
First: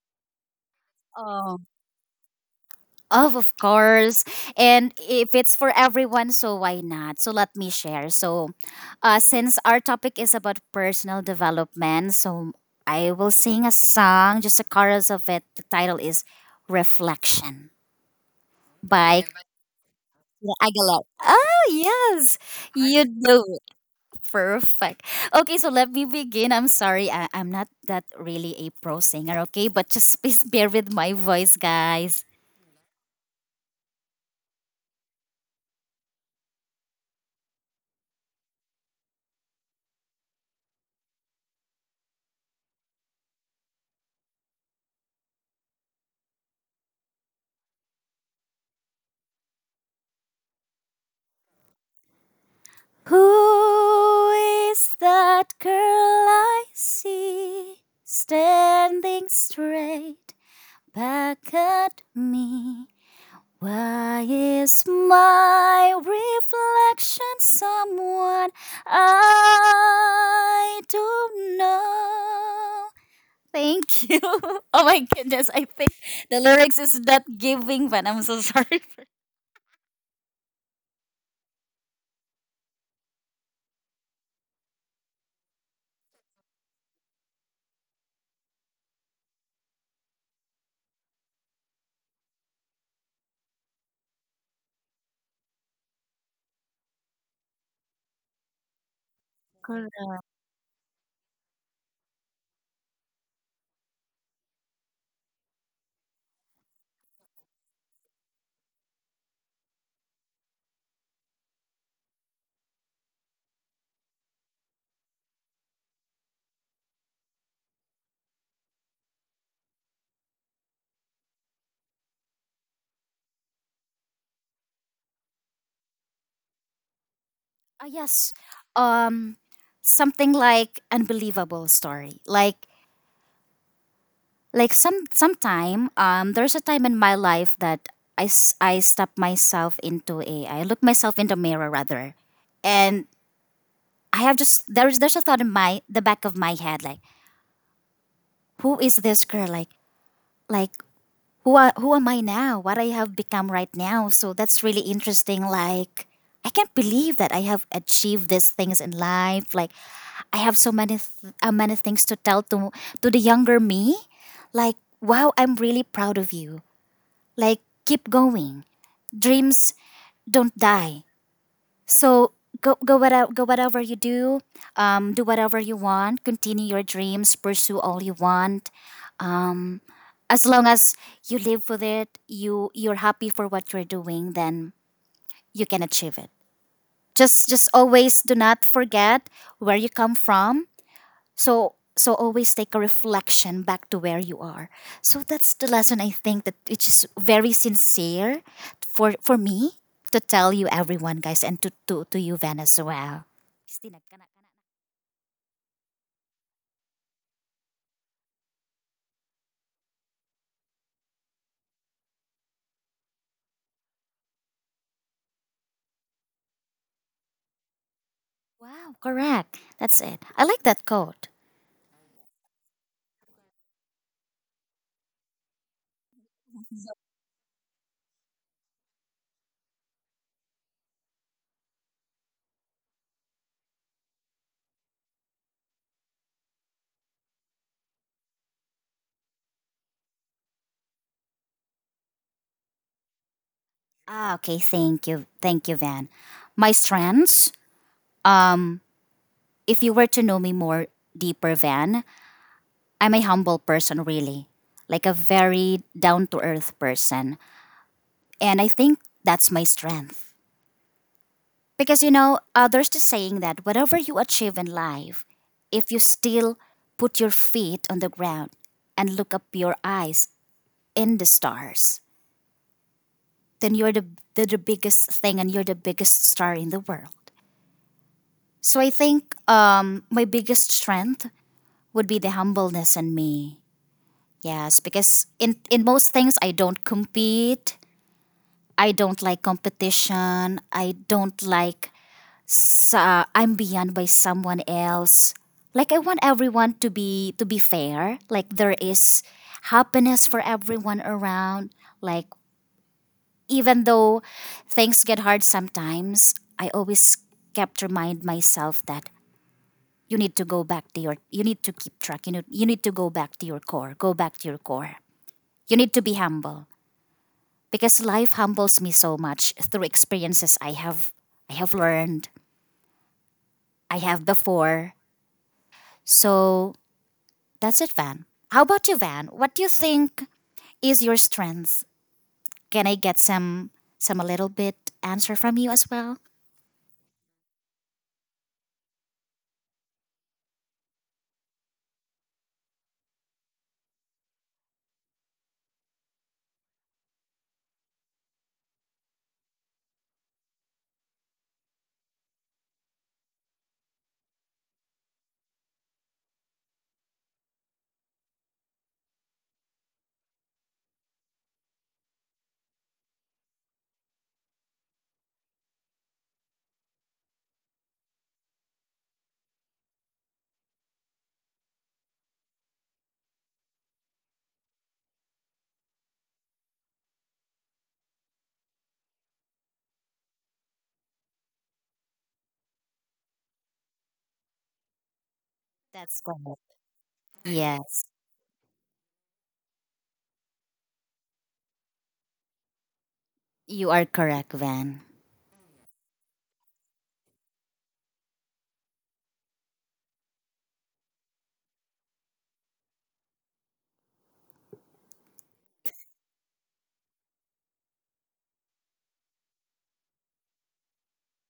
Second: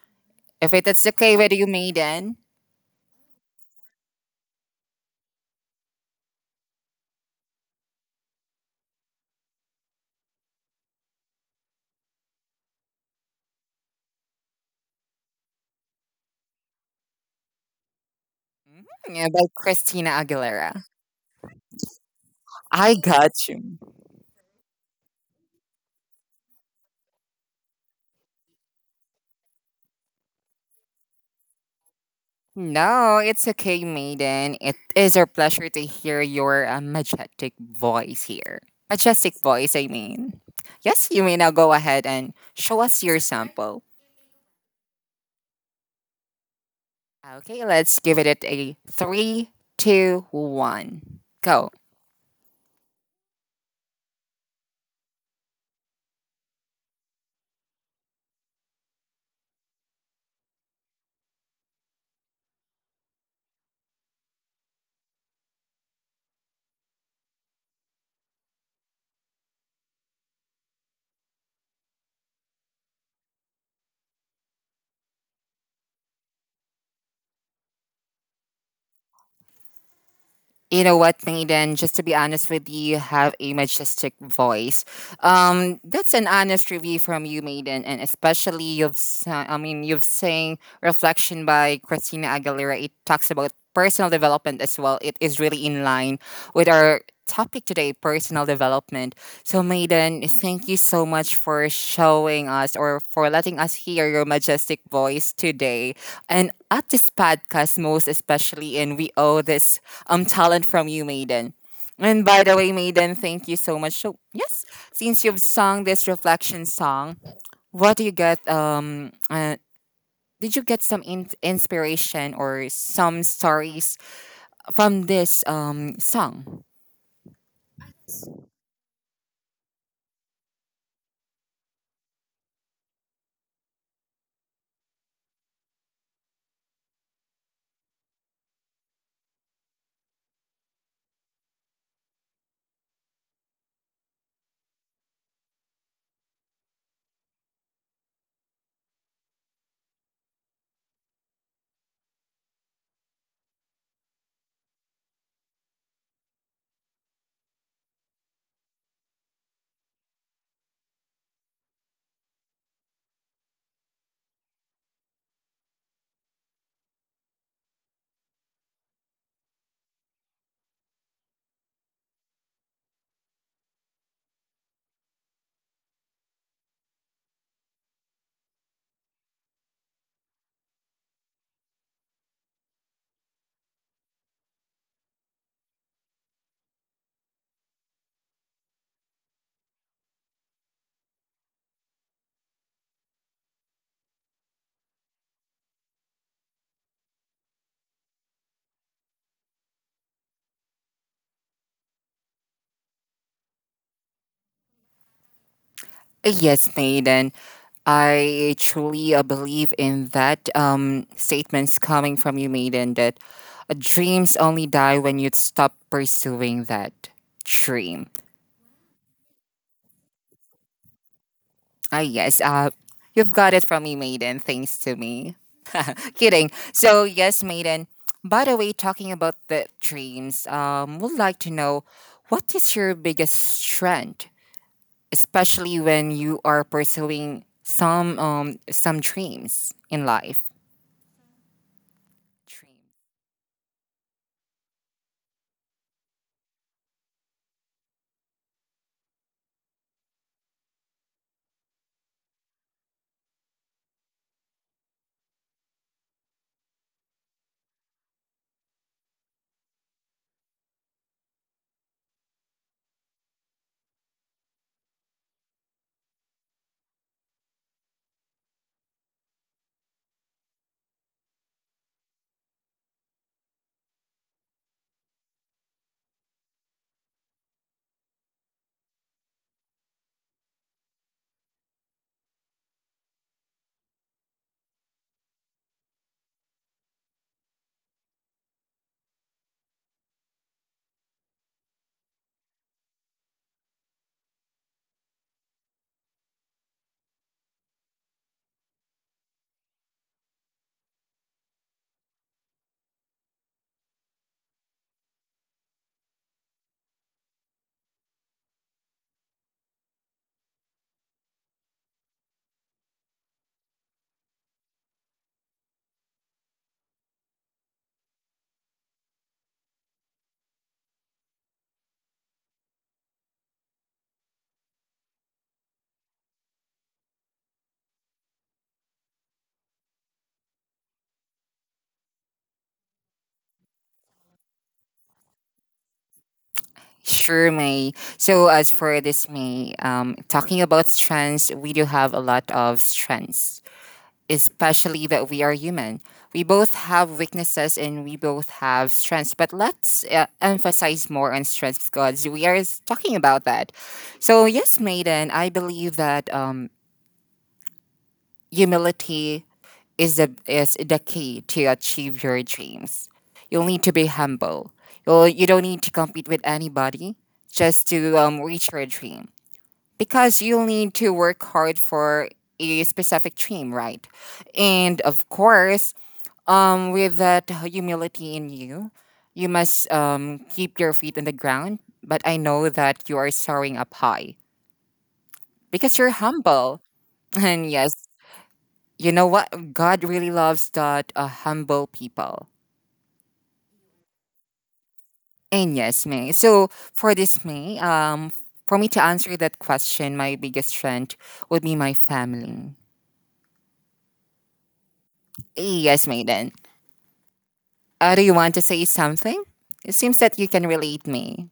[SPEAKER 1] If it is okay with
[SPEAKER 2] Oh,
[SPEAKER 1] you, Maiden.
[SPEAKER 2] of course. And if it's for everyone, so why not? So let me share. So, since our topic is about personal development, so I will sing a song, just a chorus of it. The title is "Reflection"
[SPEAKER 1] Mhm.
[SPEAKER 2] by
[SPEAKER 1] Yeah, by Christina Aguilera.
[SPEAKER 2] Aguilera. Oh yes,
[SPEAKER 1] I
[SPEAKER 2] you do
[SPEAKER 1] got you.
[SPEAKER 2] Perfect. Okay, so let me begin. I'm sorry, I'm not that really a pro singer, okay? But just please bear with my voice, guys.
[SPEAKER 1] No, it's okay, Maiden. It is our pleasure to hear your majestic voice here. Majestic voice, I mean. Yes, you may now go ahead and show us your sample. Okay, let's give it a three, two, one. Go.
[SPEAKER 2] Who is that girl I see standing straight back at me? Why is my reflection someone I don't know? Thank you. Oh my goodness, I think the lyrics is not giving, but I'm so sorry for
[SPEAKER 1] You know what, Maiden, just to be honest with you, you have a majestic voice. That's an honest review from you, Maiden, and especially you've I mean you've sang Reflection by Christina Aguilera. It talks about personal development as well. It is really in line with our topic today, personal development. So
[SPEAKER 2] correct.
[SPEAKER 1] Maiden, thank you so much for showing us or for letting us hear your majestic voice today. And at this podcast most especially and we owe this talent from you, Maiden. And by the way, Maiden, thank you so much. So yes, since you've sung this reflection song, what do you get? Did you get some inspiration or some stories from this song?
[SPEAKER 2] Ah yes. Um Something like unbelievable story. Like some sometime there's a time in my life that I stopped myself into a I look myself in the mirror rather. And I have just there's a thought in my the back of my head like who is this girl, like who am I now? What I have become right now. So that's really interesting. Like I can't believe that I have achieved these things in life. Like I have so many many things to tell to the younger me. Like wow, I'm really proud of you. Like keep going. Dreams don't die. So go whatever you do. Do whatever you want. Continue your dreams. Pursue all you want. As long as you live for it, you're happy for what you're doing, then you can achieve it. Just always do not forget where you come from. So so always take a reflection back to where you are. So that's the lesson I think that which is very sincere for me to tell you everyone guys and to to you Van as well. Christina, kana- kana-
[SPEAKER 1] Yes, Maiden. I truly believe in that statements coming from you, Maiden, that dreams only die when you stop pursuing that dream.
[SPEAKER 2] Wow, correct. That's it. I like that quote.
[SPEAKER 1] Ah, yes. You've got it from me, Maiden. Thanks to me. Kidding. So, yes, Maiden. By the way, talking about the dreams, would like to know what is your biggest strength, especially when you are pursuing some dreams in life.
[SPEAKER 2] Ah, okay. Thank you. Thank you, Van. My strengths Um, if you were to know me more deeper, Van, I'm a humble person, really, like a very down to earth person. And I think that's my strength. Because, you know, there's the saying that whatever you achieve in life, if you still put your feet on the ground and look up your eyes in the stars, then the biggest thing and you're the biggest star in the world. So I think my biggest strength would be the humbleness in me. Yes, because in most things I don't compete. I don't like competition. I don't like I'm beyond by someone else. Like I want everyone to be fair. Like there is happiness for everyone around. Like even though things get hard sometimes, I always kept remind myself that you need to go back to your you need to keep track. You need to go back to your core. Go back to your core. You need to be humble because life humbles me so much through experiences I have learned, I have before. So that's it, Van. How about you, Van? What do you think is your strength? Can I get some a little bit answer from you as well?
[SPEAKER 1] Sure, May. So as for this, May, talking about strengths, we do have a lot of strengths, especially that we are human. We both have weaknesses and we both have strengths, but let's emphasize more on strengths because we are talking about that. So, yes, Maiden, I believe that humility is the key to achieve your dreams. You'll need to be humble. You don't need to compete with anybody just to reach your dream because you'll need to work hard for a specific dream, right? And of course, with that humility in you, you must keep your feet on the ground. But I know that you are soaring up high because you're
[SPEAKER 2] That's correct.
[SPEAKER 1] humble. And yes,
[SPEAKER 2] Yes,
[SPEAKER 1] you know what? God really loves that humble people.
[SPEAKER 2] you are correct, Van.
[SPEAKER 1] And yes, May. So for this May, for me to answer that question, my biggest strength would be my family. Yes, Maiden. Do you want to say something? It seems that you can relate me.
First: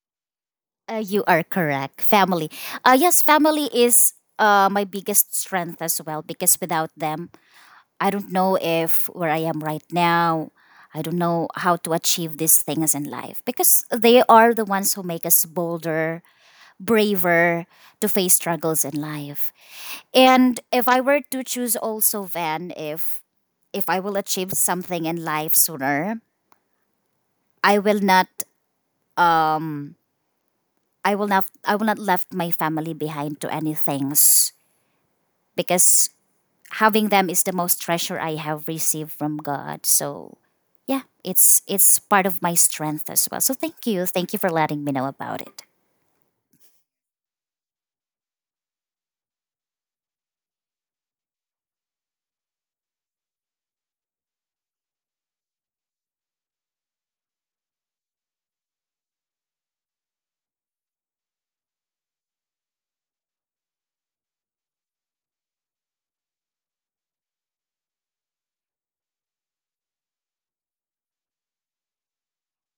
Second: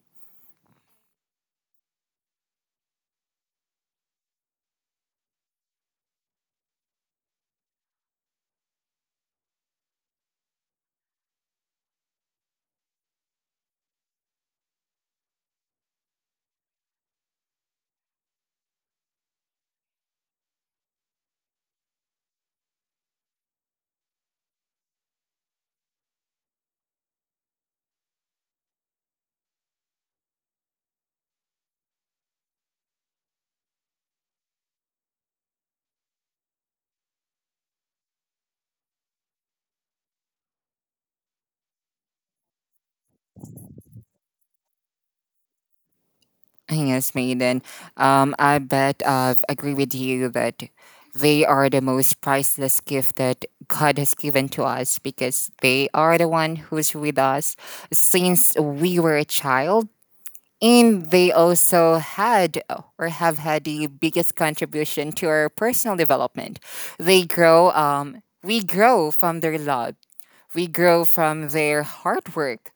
[SPEAKER 2] You are correct. Family. Yes, family is my biggest strength as well because without them, I don't know if where I am right now, I don't know how to achieve these things in life because they are the ones who make us bolder, braver to face struggles in life. And if I were to choose also Van, if I will achieve something in life sooner, I will not um I will not left my family behind to any things because having them is the most treasure I have received from God. So yeah, it's part of my strength as well. So thank you. Thank you for letting me know about it.
[SPEAKER 1] Yes, Maiden. I bet I agree with you that they are the most priceless gift that God has given to us because they are the one who's with us since we were a child. And they also had or have had the biggest contribution to our personal development. They grow, we grow from their love, we grow from their hard work,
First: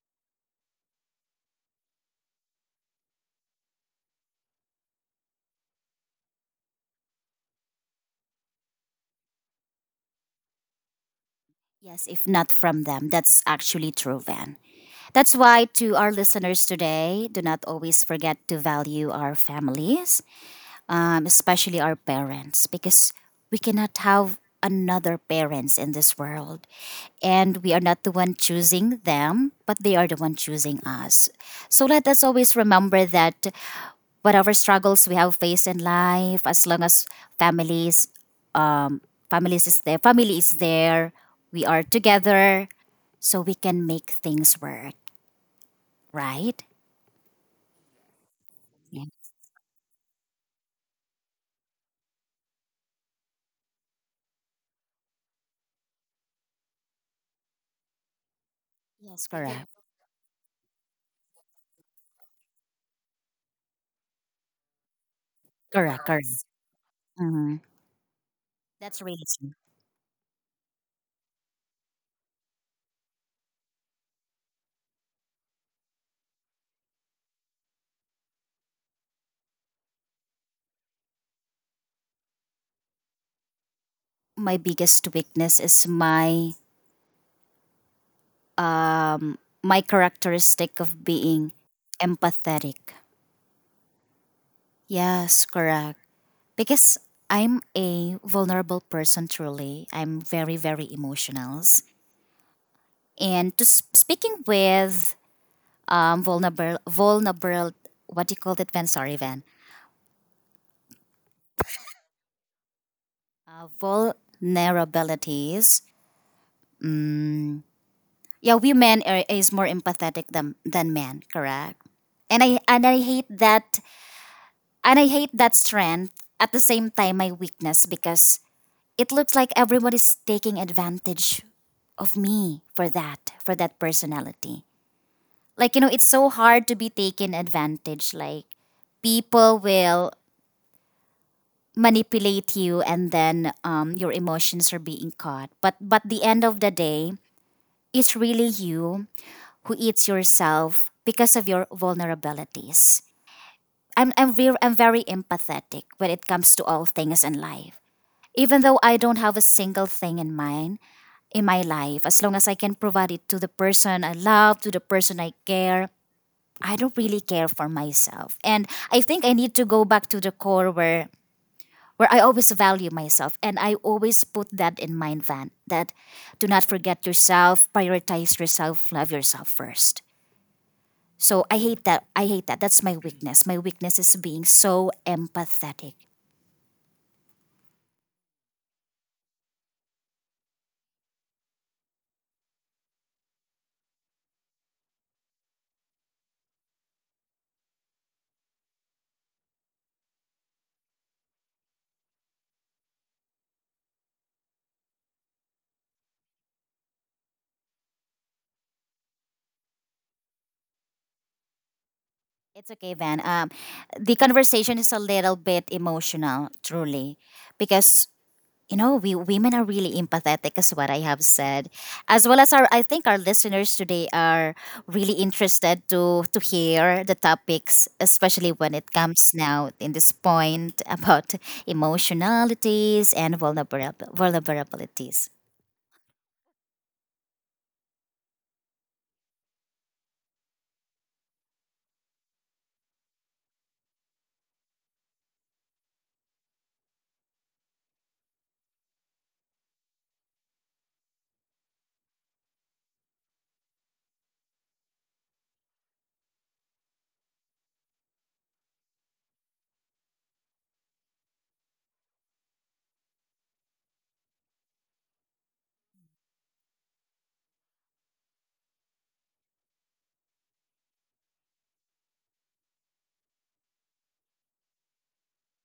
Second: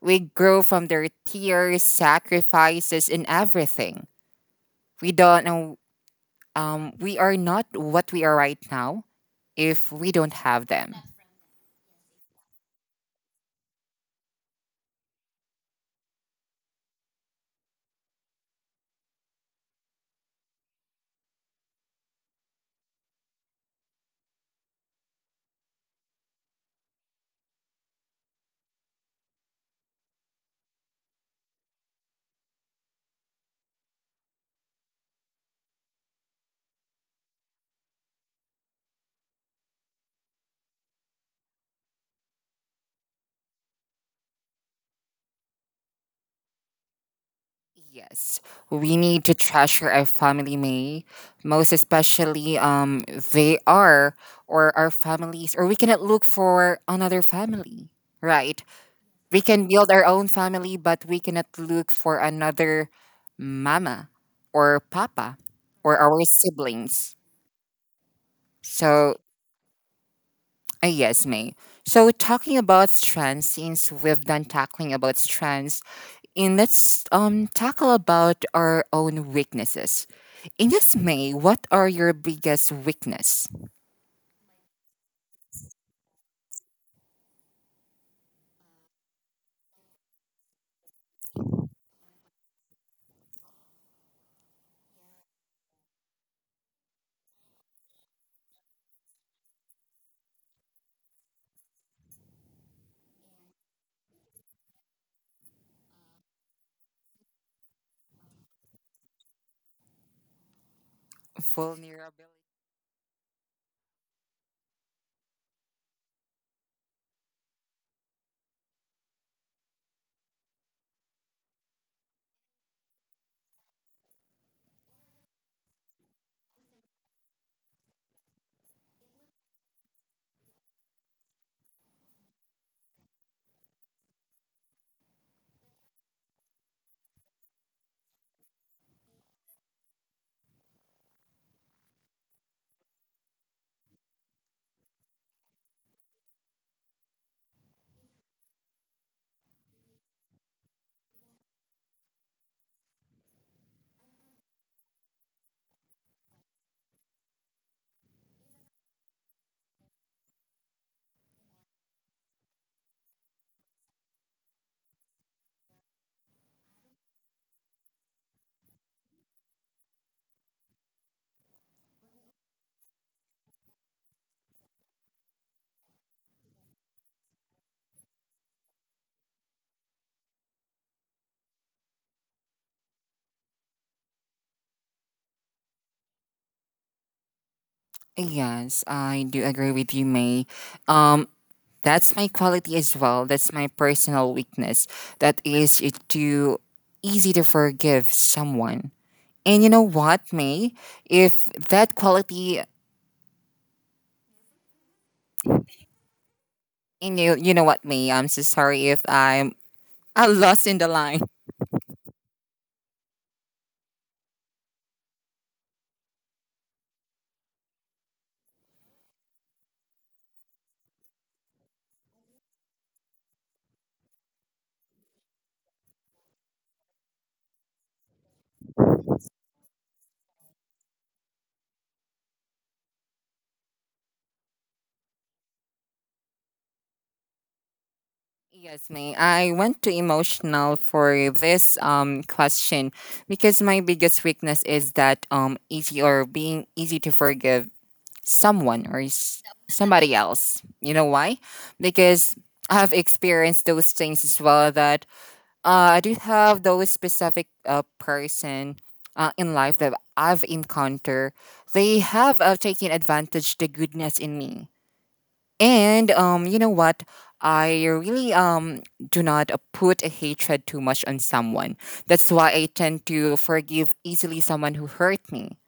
[SPEAKER 1] we grow from their tears, sacrifices, and everything. We don't know. We are not what we are right now if we don't have them.
[SPEAKER 2] Yes, if not from them, that's actually true, Van. That's why to our listeners today, do not always forget to value our families, especially our parents, because we cannot have another parents in this world, and we are not the one choosing them, but they are the one choosing us. So let us always remember that whatever struggles we have faced in life, as long as families um families is there family is there, we are together, so we can make things work, right?
[SPEAKER 1] Yes, we
[SPEAKER 2] Yeah.
[SPEAKER 1] need to treasure our family May, most especially they are or our families, or we cannot look for another family, right?
[SPEAKER 2] Yes,
[SPEAKER 1] We can
[SPEAKER 2] correct.
[SPEAKER 1] build our own family, but we cannot look for another mama or papa or
[SPEAKER 2] Correct,
[SPEAKER 1] our
[SPEAKER 2] correct.
[SPEAKER 1] siblings.
[SPEAKER 2] Mhm. That's
[SPEAKER 1] So
[SPEAKER 2] really true.
[SPEAKER 1] Yes, May. So talking about strands, since we've done talking about strands, and let's tackle about our own weaknesses. In this May, what are your biggest weakness?
[SPEAKER 2] My biggest weakness is my um my characteristic of being empathetic. Yes, correct. Because I'm a vulnerable person truly. I'm very very emotional. And to speaking with vulnerable, what do you call it, Van? Sorry, Van.
[SPEAKER 1] Vulnerability.
[SPEAKER 2] Vulnerabilities. Mm, yeah, women are, is more empathetic than men, correct? And I hate that. And I hate that strength, at the same time, my weakness, because it looks like everyone is taking advantage of me for that personality. Like, you know, it's so hard to be taken advantage. Like, people will manipulate you, and then, your emotions are being caught, but the end of the day, it's really you who eats yourself because of your vulnerabilities. I'm very empathetic when it comes to all things in life. Even though I don't have a single thing in mind in my life, as long as I can provide it to the person I love, to the person I care, I don't really care for myself. And I think I need to go back to the core, where I always value myself, and I always put that in mind, Van, that do not forget yourself, prioritize yourself, love yourself first. So I hate that. I hate that. That's my weakness. My weakness is being so empathetic.
[SPEAKER 1] Yes, I do agree with you, May. Um, that's my quality as well. That's my personal weakness. That is it too easy to forgive someone. And you know what, May? If that quality and you know what, me? I'm so sorry if I'm I lost in the line.
[SPEAKER 2] It's okay, Van. The conversation is a little bit emotional, truly, because you know we women are really empathetic, is what I have said, as well as our, I think, our listeners today are really interested to hear the topics, especially when it comes now in this point about emotionalities and vulnerabilities.
[SPEAKER 1] Yes, me. I went too emotional for this question because my biggest weakness is that easy or being easy to forgive someone or somebody else. You know why? Because I've experienced those things as well. That I do have those specific person in life that I've encountered. They have taken advantage the goodness in me. And you know what? I really do not put a hatred too much on someone. That's why I tend to forgive easily someone who hurt me,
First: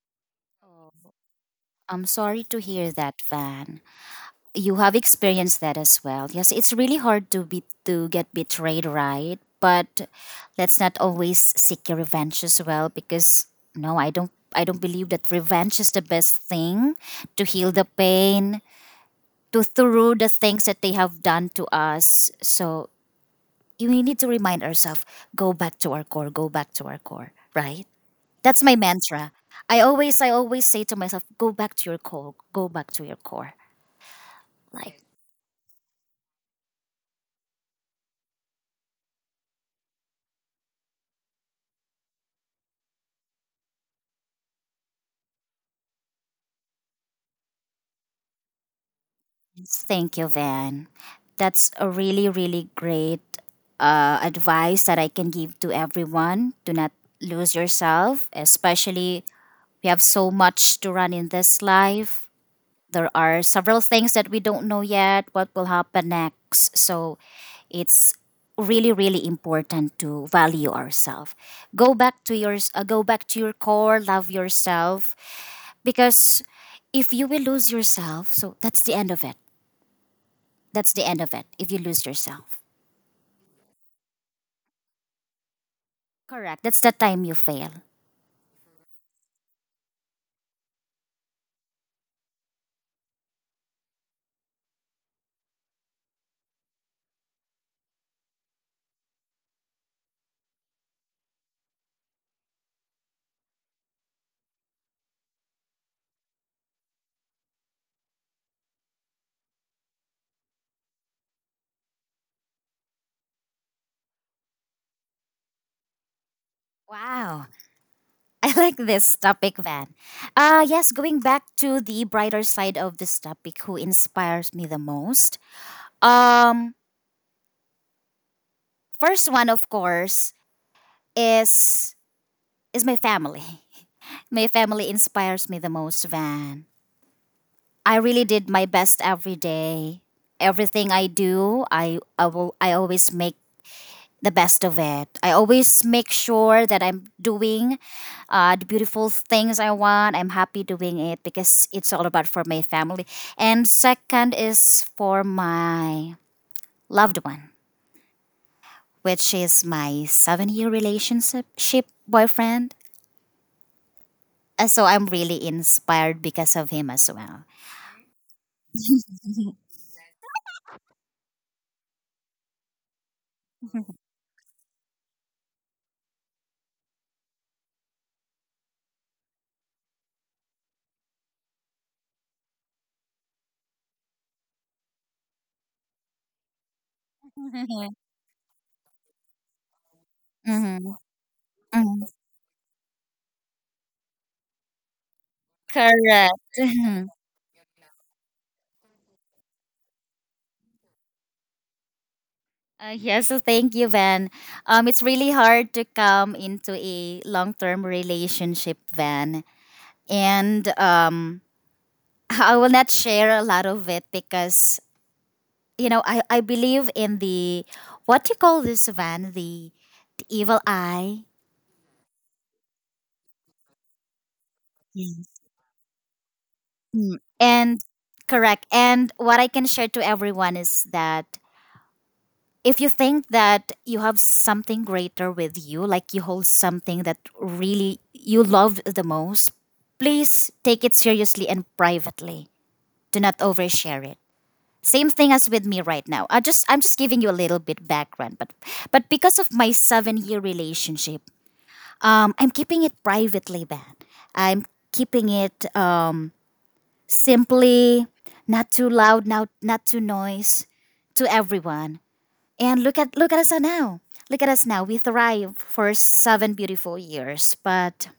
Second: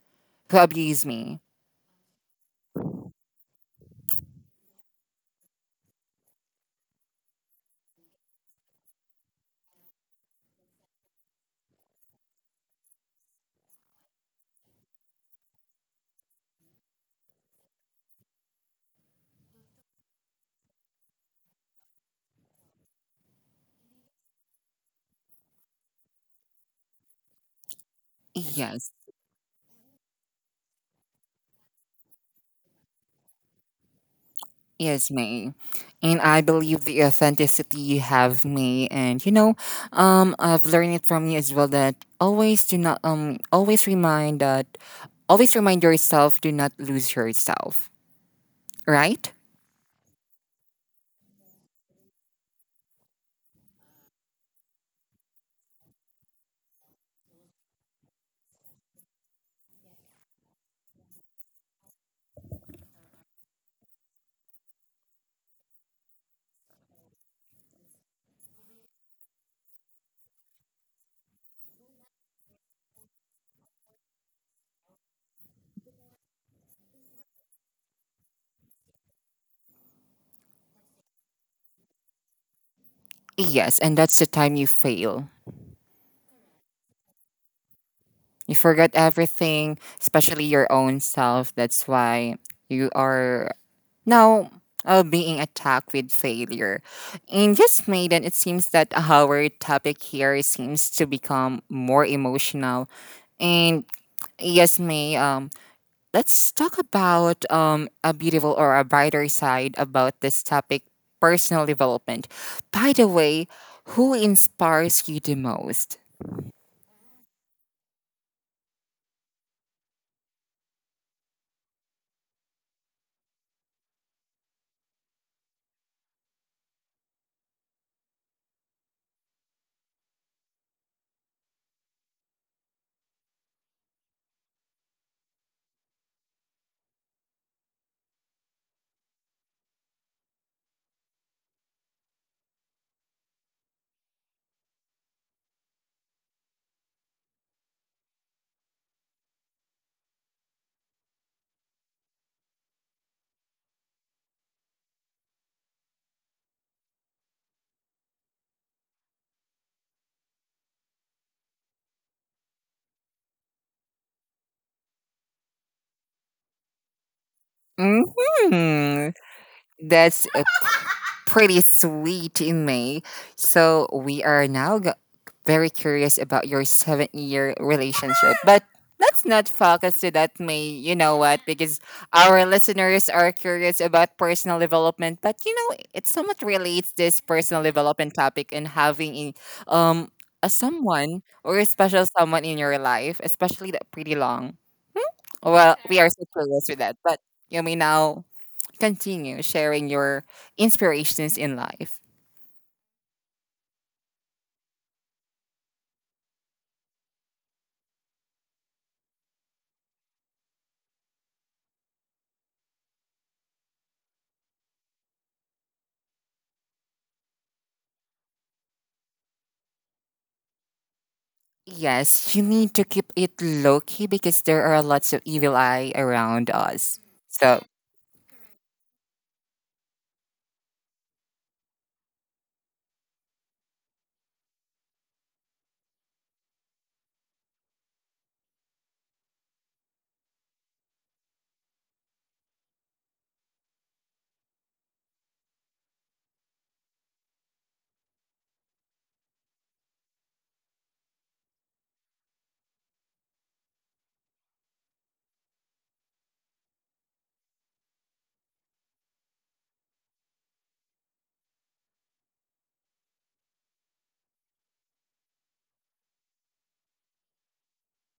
[SPEAKER 1] who
[SPEAKER 2] Oh.
[SPEAKER 1] abused me.
[SPEAKER 2] I'm sorry to hear that, Van. You have experienced that as well. Yes, it's really hard to be to get betrayed, right? But let's not always seek your revenge as well, because no, I don't believe that revenge is the best thing to heal the pain, to through the things that they have done to us. So we need to remind ourselves, go back to our core, go back to our core, right? That's my
[SPEAKER 1] Yes,
[SPEAKER 2] mantra. I always say to myself, go back to your core, go back to your core. Like,
[SPEAKER 1] yes, me. And I believe the authenticity you have me, and you know, I've learned it from you as well that always do not um always remind that always remind yourself do not lose yourself, right?
[SPEAKER 2] thank you, Van. That's a really, really great advice that I can give to everyone. Do not lose yourself, especially we have so much to run in this life. There are several things that we don't know yet, what will happen next. So it's really really important to value ourselves, go back to your go back to your core, love yourself, because if you will lose yourself, so that's the end of it, that's the end of it if you lose yourself.
[SPEAKER 1] Yes, and that's the time you fail.
[SPEAKER 2] Correct. That's the time you fail.
[SPEAKER 1] You forgot everything, especially your own self. That's why you are now being attacked with failure. And yes, Maiden, it seems that our topic here seems to become more emotional. And yes, May, let's talk about a beautiful or a brighter side about this topic personal development. By the way, who inspires you the most?
[SPEAKER 2] Wow. I like this topic, Van. Yes, going back to the brighter side of this topic, who inspires me the most? Um, First one, of course, is my family. My family inspires me the most, Van. I really did my best every day. Everything I do, I always make the best of it. I always make sure that I'm doing the beautiful things I want. I'm happy doing it because it's all about for my family. And second is for my loved one, which is my 7 year relationship ship boyfriend. So I'm really inspired because of him as well.
[SPEAKER 1] Hmm. That's a pretty sweet in May. So we are now very curious about your 7-year relationship. But let's not focus to that, May. You know what? Because our listeners are curious about personal development. But you know, it somewhat relates this personal
[SPEAKER 2] Mhm.
[SPEAKER 1] development topic and having um a someone or a
[SPEAKER 2] Mhm.
[SPEAKER 1] special someone in your life, especially that pretty long. Well, we are so
[SPEAKER 2] Correct.
[SPEAKER 1] curious with that. But you may now continue sharing your inspirations in life.
[SPEAKER 2] Yeah, so thank you, Van. It's really hard to come into a long-term relationship, Van, and I will not share a lot of it because you know I believe in the, what you call this, Van, the evil eye.
[SPEAKER 1] Yes, you need to keep it low key because there are lots of
[SPEAKER 2] Yeah.
[SPEAKER 1] evil eye around us.
[SPEAKER 2] Mm.
[SPEAKER 1] So,
[SPEAKER 2] And correct. And what I can share to everyone is that if you think that you have something greater with you, like you hold something that really you love the most, please take it seriously and privately. Do not overshare it. Same thing as with me right now. I'm just giving you a little bit background, but because of my 7 year relationship, I'm keeping it privately, man. I'm keeping it simply, not too loud, not too noise to everyone, and look at us now. Look at us now. We thrive for seven beautiful years, but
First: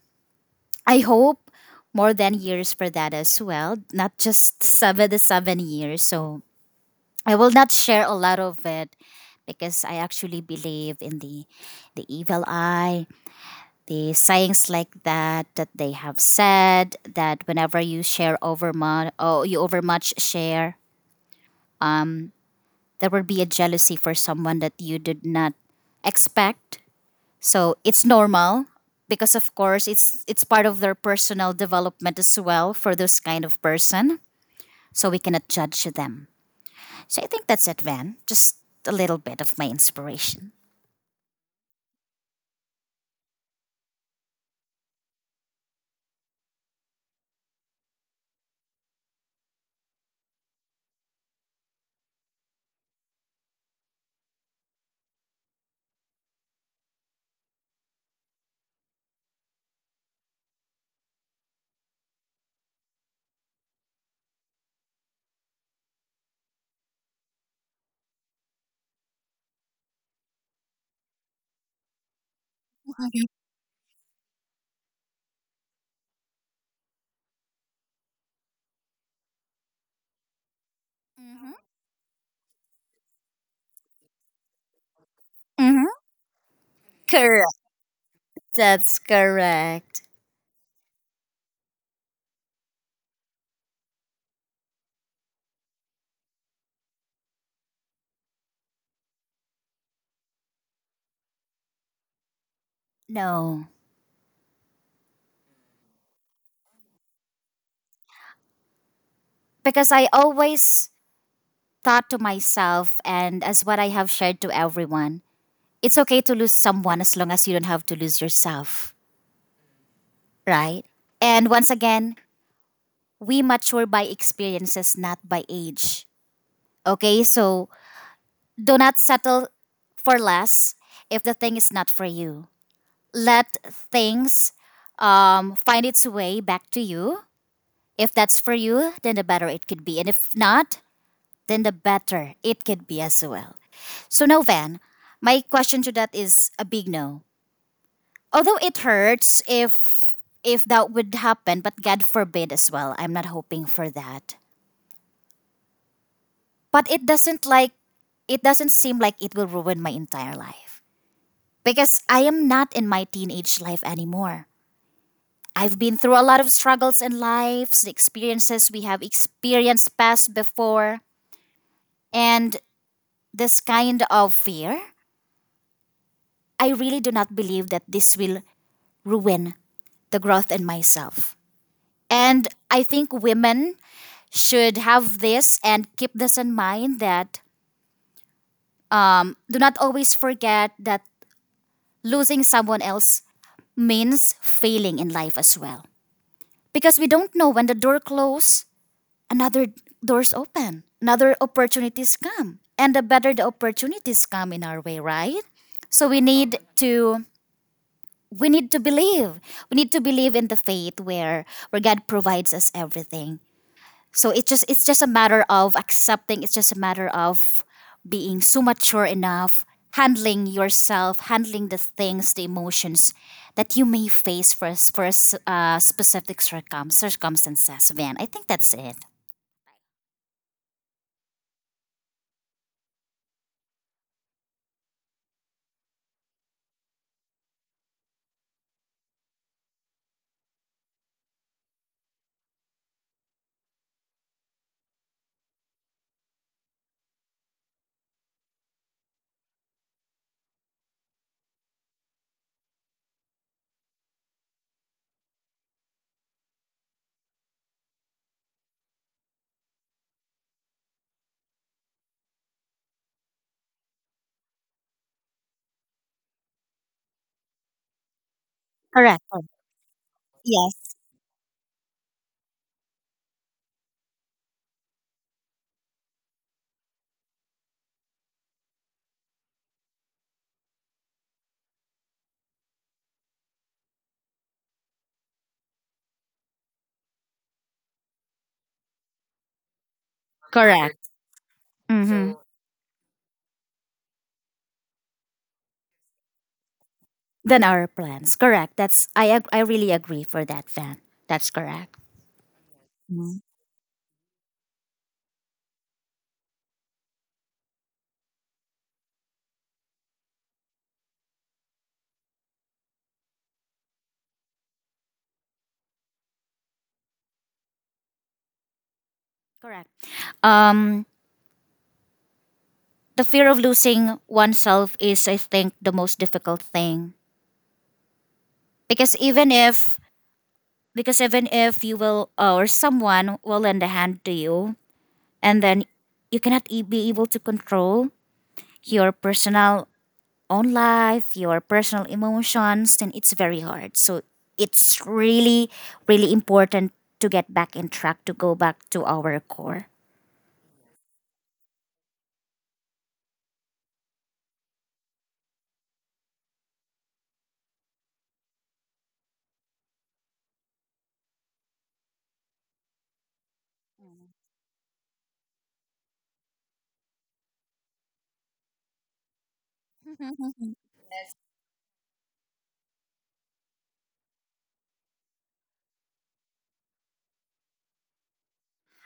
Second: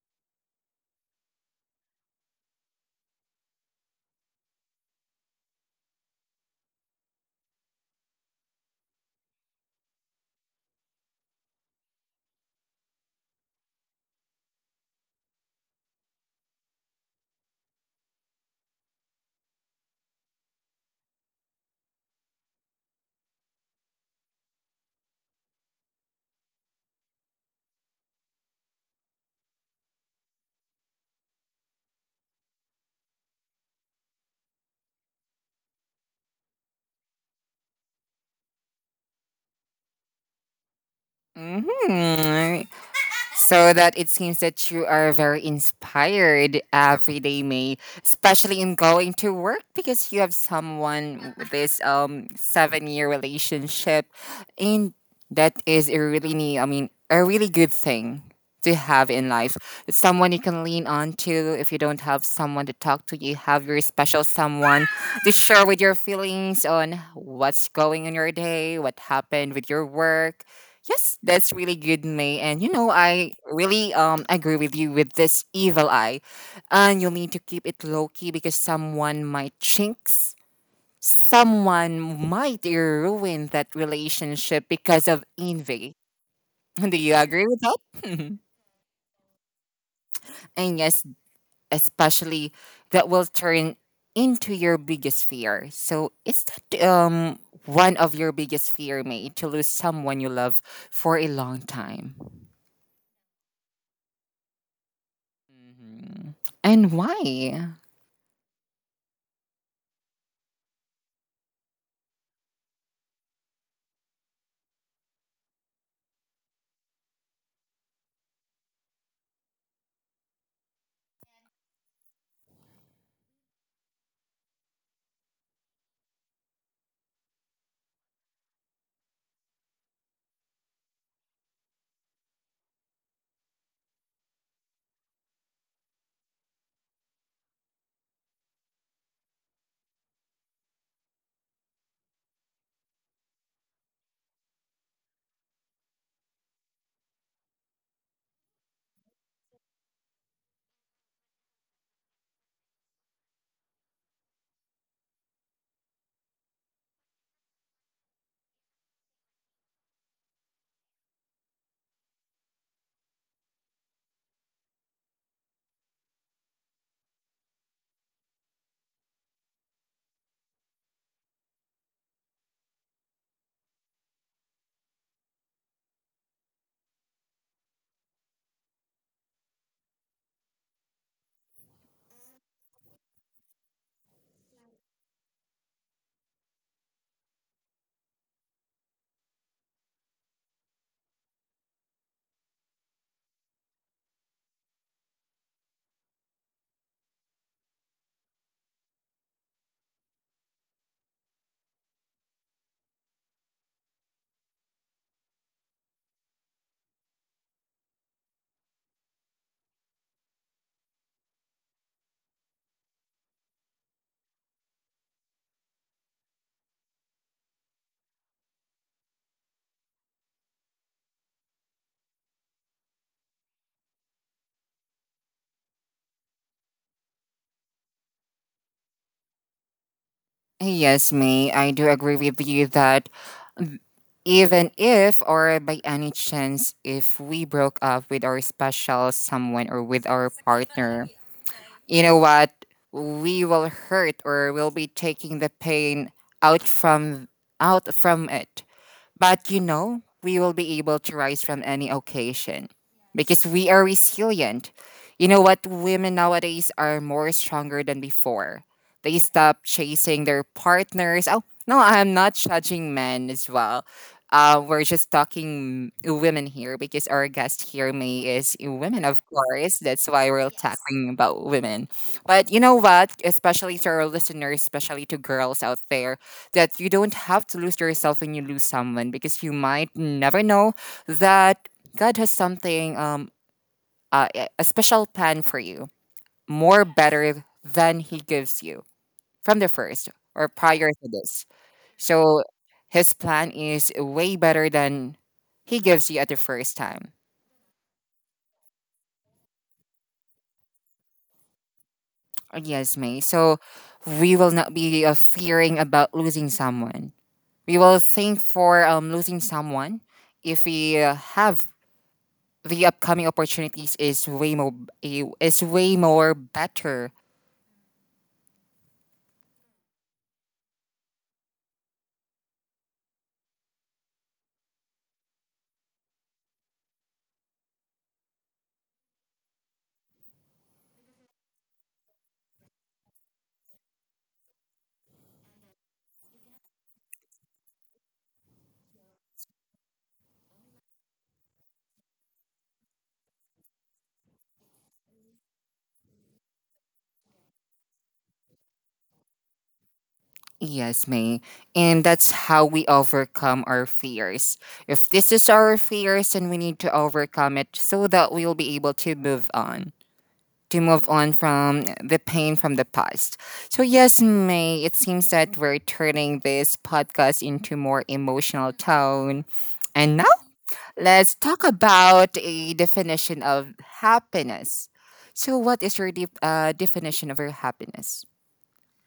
[SPEAKER 2] I hope more than years for that as well, not just seven the 7 years. So I will not share a lot of it because I actually believe in the evil eye, the sayings like that that they have said that whenever you share over much, oh, you overmuch share, there will be a jealousy for someone that you did not expect. So it's normal because of course it's part of their personal development as well for this kind of person. So we cannot judge them. So I think that's it, Van. Just a little bit of my inspiration.
[SPEAKER 1] hmm. So that it seems that you are very inspired every day, May, especially in going to work because you have someone with this 7-year relationship, and that is a really I mean a really good thing to have in life. It's someone you can lean on to if you don't have someone to talk to. You have your special someone to share with your feelings on what's going on your day, what happened with your work. Yes, that's really good, May. And you know, I really agree with you with this evil eye. And you'll need to keep it low key because someone might jinx, someone might ruin that relationship because of
[SPEAKER 2] Mm-hmm.
[SPEAKER 1] envy. Do you agree
[SPEAKER 2] Correct.
[SPEAKER 1] with that?
[SPEAKER 2] That's correct.
[SPEAKER 1] And yes, especially that will turn into your biggest fear. So is that one of your biggest fear, May, to lose someone you love for a long time?
[SPEAKER 2] No,
[SPEAKER 1] Mhm. And why?
[SPEAKER 2] because I always thought to myself, and as what I have shared to everyone, it's okay to lose someone as long as you don't have to lose yourself, right? And once again, we mature by experiences, not by age. Okay, so do not settle for less if the thing is not for you. Let things find its way back to you. If that's for you, then the better it could be. And if not, then the better it could be as well. So, no, Van, my question to that is a big no. Although it hurts if that would happen, but God forbid as well. I'm not hoping for that. But it doesn't like, it doesn't seem like it will ruin my entire life because I am not in my teenage life anymore. I've been through a lot of struggles in life, the experiences we have experienced past before, and this kind of fear, I really do not believe that this will ruin the growth in myself. And I think women should have this and keep this in mind that, do not always forget that losing someone else means failing in life as well. Because we don't know when the door closes, another doors open, another opportunities come. And the better the opportunities come in our way, right? So we need to believe. We need to believe in the faith where God provides us everything. So it's just a matter of accepting. It's just a matter of being so mature enough, handling yourself, handling the things, the emotions that you may face for specific circumstances. Van, I think that's it.
[SPEAKER 1] Yes, May, I do agree with you that even if or by any chance if we broke up with our special someone or with our partner, you know what? We will hurt or we'll be taking the pain out from out from it. But you know, we will be able to rise from any occasion because we are resilient. You know what? Women nowadays are more stronger than before. They stop chasing their partners. Oh, no, I'm not judging men as well. We're just talking women here because our guest here, May, is a woman,
[SPEAKER 2] Correct.
[SPEAKER 1] of course. That's why we're
[SPEAKER 2] Yes.
[SPEAKER 1] talking about women. But you know what? Especially to our listeners, especially to girls out there, that you don't have to lose yourself when you lose someone because you might never know that God has something, a special plan for you, more better than He gives you from the first or prior
[SPEAKER 2] Correct.
[SPEAKER 1] to this.
[SPEAKER 2] Mm-hmm.
[SPEAKER 1] So His plan is way better than He gives you at the first time.
[SPEAKER 2] Than our plans. Correct. That's I I really agree for that, Van. That's correct.
[SPEAKER 1] Yes, May. So we will not be fearing about losing someone. We will think for losing someone if we have the upcoming opportunities is way more better.
[SPEAKER 2] Correct. Um, the fear of losing oneself is, I think, the most difficult thing, because even if you will or someone will lend a hand to you, and then you cannot be able to control your personal own life, your personal emotions, then it's very hard. So it's really, really important to get back in track, to go back to our core.
[SPEAKER 1] Yes, May. And that's how we overcome our fears. If this is our fears, then we need to overcome it so that we'll be able to move on. To move on from the pain from the past. So, yes, May, it seems that we're turning this podcast into more emotional tone and let's talk about a definition of happiness. So, what is your definition of your happiness?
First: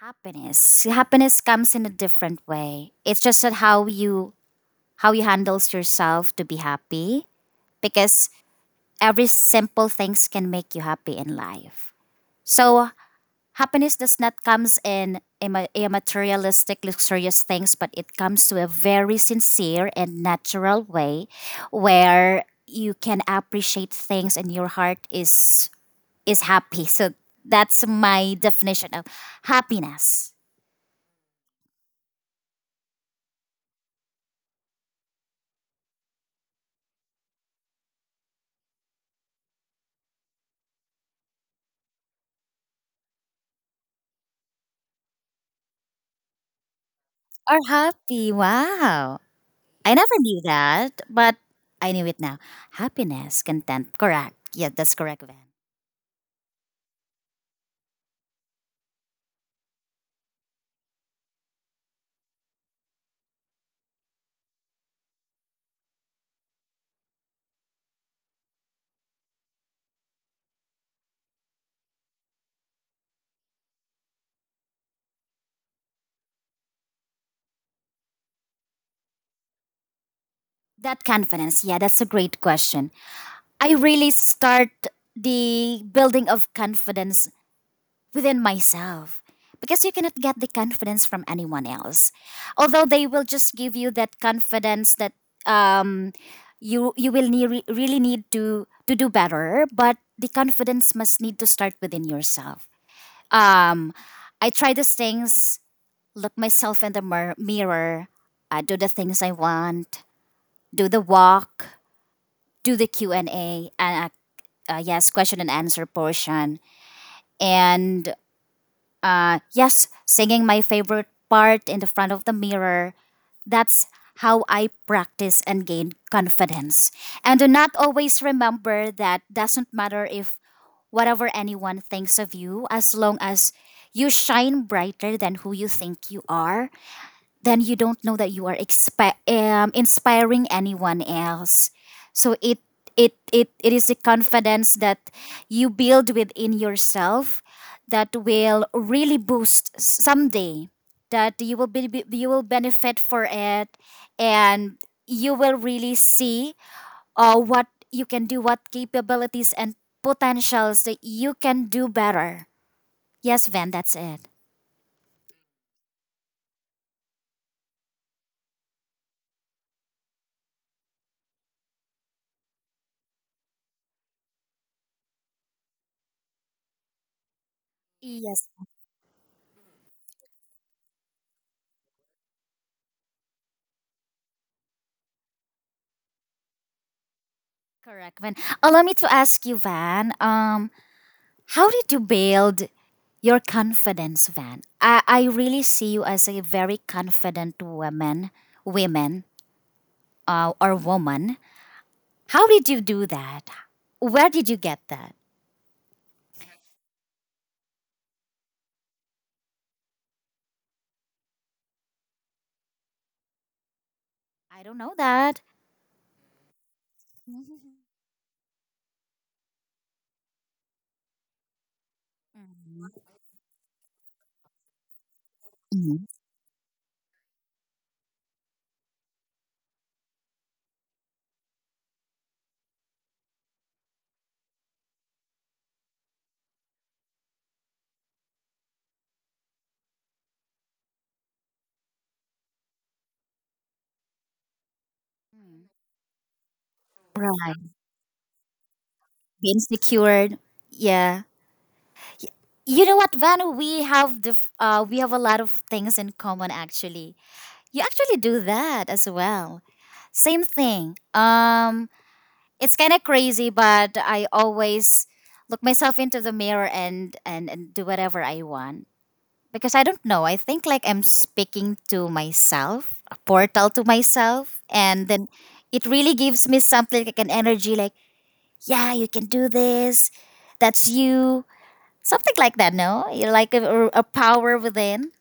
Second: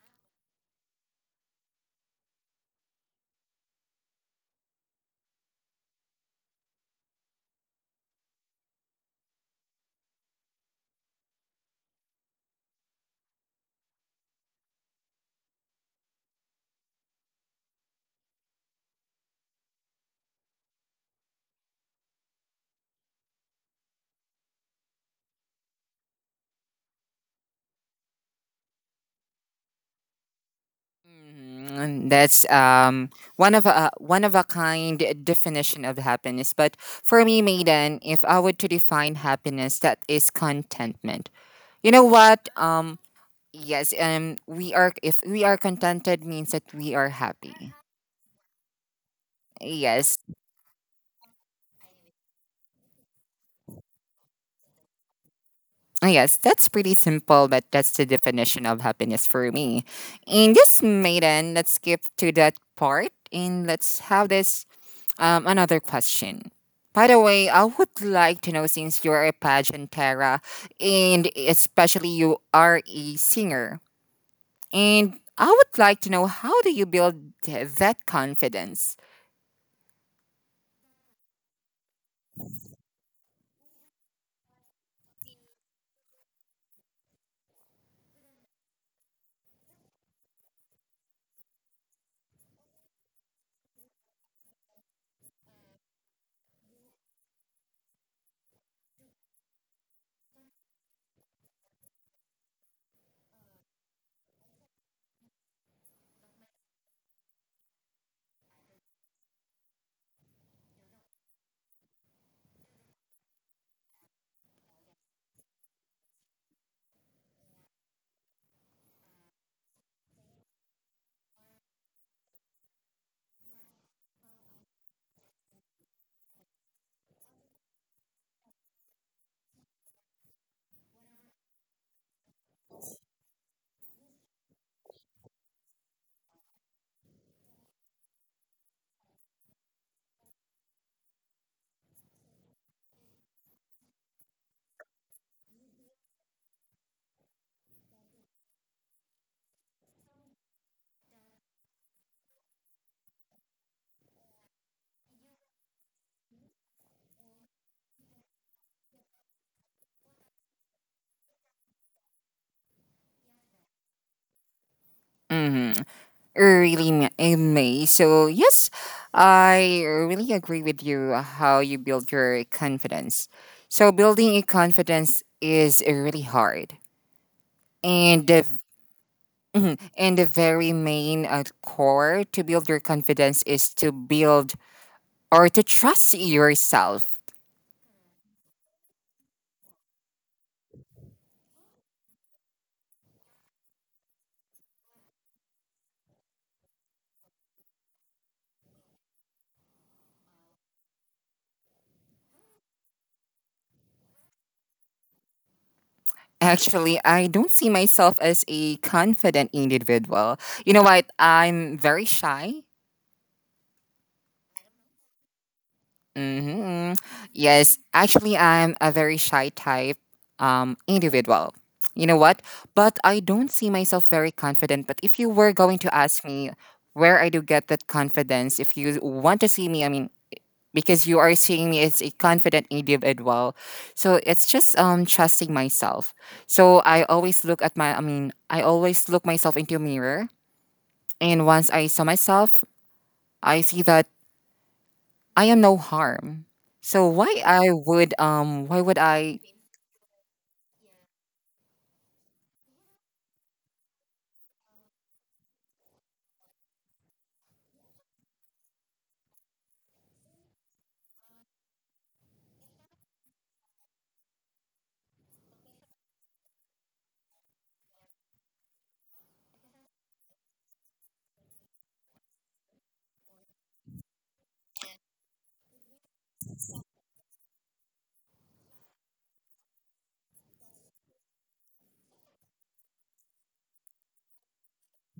[SPEAKER 2] Happiness. Happiness comes in a different way. It's just that how you handles yourself to be happy, because every simple things can make you happy in life. So happiness does not comes in a, a materialistic luxurious things, but it comes to a very sincere and natural way where you can appreciate things and your heart is happy. So that's my definition of happiness.
[SPEAKER 1] That's one of a kind definition of happiness. But for me, Maiden, if I were to define happiness, that is contentment. You know what? Yes. We are If we are contented means that we are
[SPEAKER 2] Or
[SPEAKER 1] happy.
[SPEAKER 2] happy. Wow. I never
[SPEAKER 1] Yes.
[SPEAKER 2] knew that, but I knew it now. Happiness, content. Correct. Yeah, that's correct, Van.
[SPEAKER 1] Ah, yes, that's pretty simple, but that's the definition of happiness for me. And yes, Maiden, let's skip to that part and let's have this another question. By the way, I would like to know since you are a pageant Tara, and especially you are a singer, and I would like to know how do you build that confidence?
[SPEAKER 2] That confidence. Yeah, that's a great question. I really start the building of confidence within myself, because you cannot get the confidence from anyone else. Although they will just give you that confidence that um, you will need, really need to do better, but the confidence must need to start within yourself. Um, I try these things, look myself in the mirror, do the things I want, do the walk, do the Q and A, and yes, question and answer portion. And yes, singing my favorite part in the front of the mirror. That's how I practice and gain confidence. And do not always remember that doesn't matter if whatever anyone thinks of you, as long as you shine brighter than who you think you are, then you don't know that you are inspiring anyone else. So it is a confidence that you build within yourself that will really boost someday that you will be- you will benefit for it, and you will really see what you can do, what capabilities and potentials that you can do better. Yes, Van, that's it.
[SPEAKER 1] Mm-hmm. May. So yes, I really agree with you how you build your confidence. So building a confidence is really hard. And the
[SPEAKER 2] Yes,
[SPEAKER 1] mhm, and the very main core to build your confidence is to build or to trust yourself.
[SPEAKER 2] correct, Van. Allow me to ask you, Van. How did you build your confidence, Van? I really see you as a very confident woman, women, or woman. How did you do that? Where did you get that?
[SPEAKER 1] Actually, I don't see myself as a confident individual. You know what? I'm very shy.
[SPEAKER 2] I don't know that.
[SPEAKER 1] Hmm. Yes, actually, I'm a very shy type individual. You know what? But I don't see myself very confident. But if you were going to
[SPEAKER 2] Mhm.
[SPEAKER 1] ask me where I do get that confidence, if you want to see me, I mean, because you are seeing me as a confident individual, so it's just trusting myself. So I always look at I always look myself into a mirror, and once I saw myself, I see that I am no harm. So why
[SPEAKER 2] Right,
[SPEAKER 1] I would why would I
[SPEAKER 2] being secured. Yeah. Y- You know what, Van? We have the we have a lot of things in common. Actually, you actually do that as well. Same thing. It's kind of crazy, but I always look myself into the mirror and, and do whatever I want, because I don't know. I think like I'm speaking to myself, a portal to myself, and then it really gives me something like an energy, like yeah, you can do this. That's you, something like that. No, you like a power within.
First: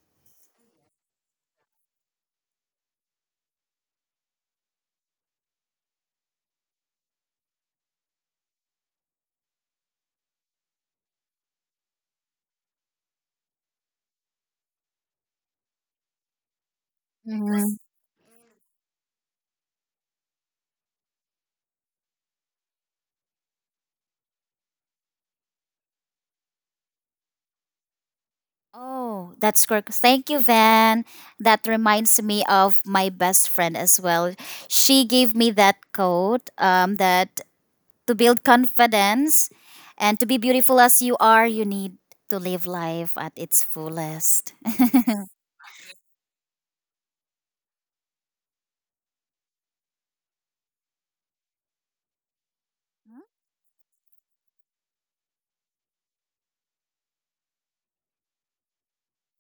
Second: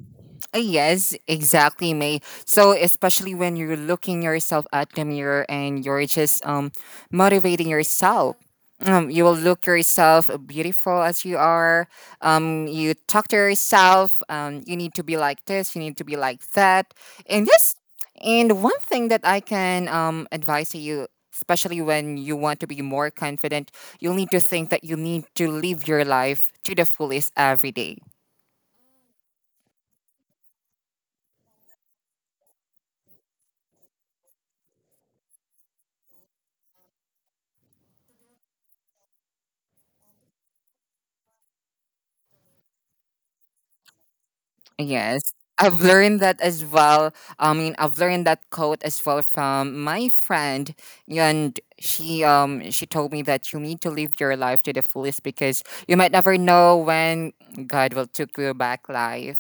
[SPEAKER 1] Yes, exactly, May. So especially when you're looking yourself at the mirror and you're just motivating yourself. You will look yourself beautiful as you are. You talk to yourself. You need to be like this. You need to be like that. And yes, and one thing that I can advise to you, especially when you want to be more confident, you'll need to think that you need to live your life to the fullest every day.
[SPEAKER 2] Oh, that's correct. Thank you, Van. That reminds me of my best friend as well. She gave me that quote, that to build confidence and to be beautiful as you are, you need to live life at its fullest.
[SPEAKER 1] Yes. I've learned that as well. I mean, I've learned that quote as well from my friend, and she told me that you need to live your life to the fullest because you might never know when God will take you back life.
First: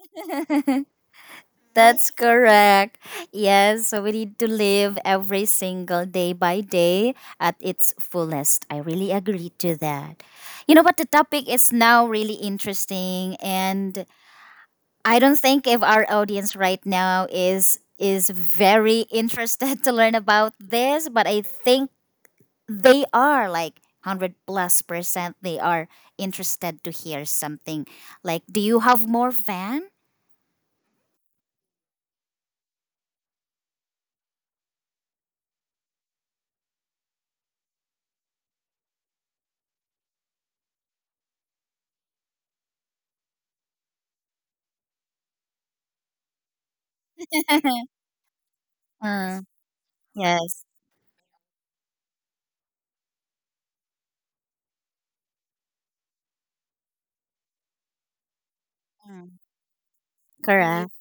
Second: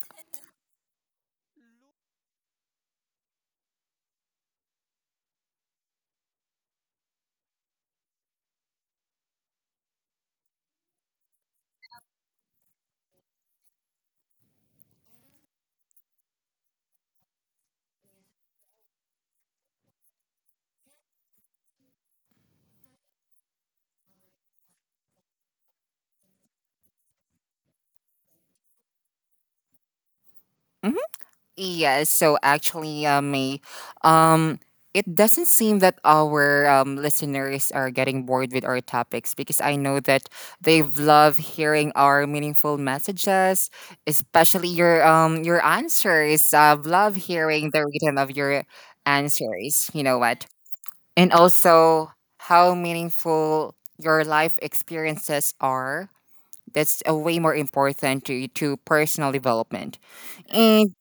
[SPEAKER 2] That's correct. Yes, so we need to live every single day by day at its fullest. I really agree to that. You know what? The topic is now really interesting, and I don't think if our audience right now is very interested to learn about this, but I think they are like 100 plus percent they are interested to hear something, like, do you have more, Van?
[SPEAKER 1] Mm-hmm. Yes, so actually, May, um, it doesn't seem that our listeners are getting bored with our topics because I know that they've loved hearing our meaningful messages, especially your answers. I've loved hearing the rhythm of your
[SPEAKER 2] Mm,
[SPEAKER 1] answers. You know what?
[SPEAKER 2] yes.
[SPEAKER 1] And also how meaningful your life experiences are. That's a way more important to
[SPEAKER 2] Mm.
[SPEAKER 1] personal development. And
[SPEAKER 2] Correct.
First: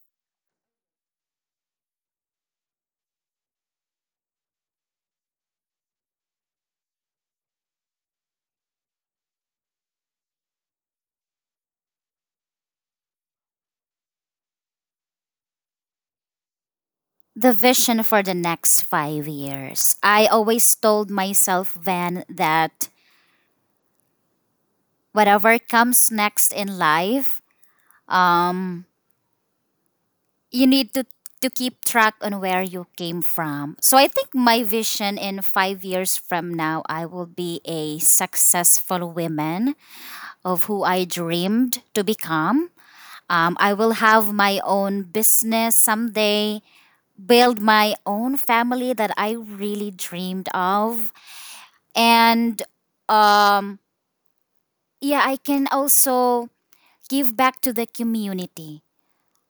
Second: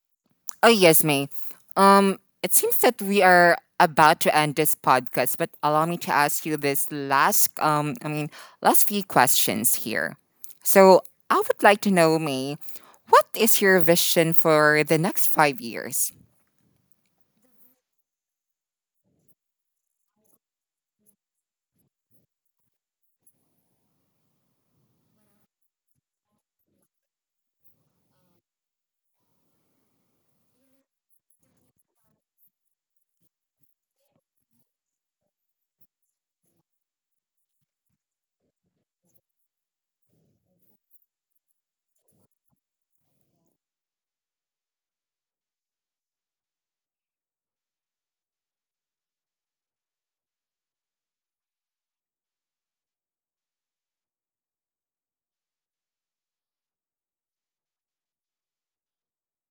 [SPEAKER 1] oh yes, May. Um, it seems that we are about to end this podcast, but allow me to ask you this last I mean last few questions here. So I would like to know, May, what is your vision for the next 5 years?
[SPEAKER 2] The vision for the next 5 years. I always told myself, Van, that whatever comes next in life, um, you need to keep track on where you came from. So I think my vision in 5 years from now, I will be a successful woman of who I dreamed to become. I will have my own business someday, build my own family that I really dreamed of, and um yeah, I can also give back to the community.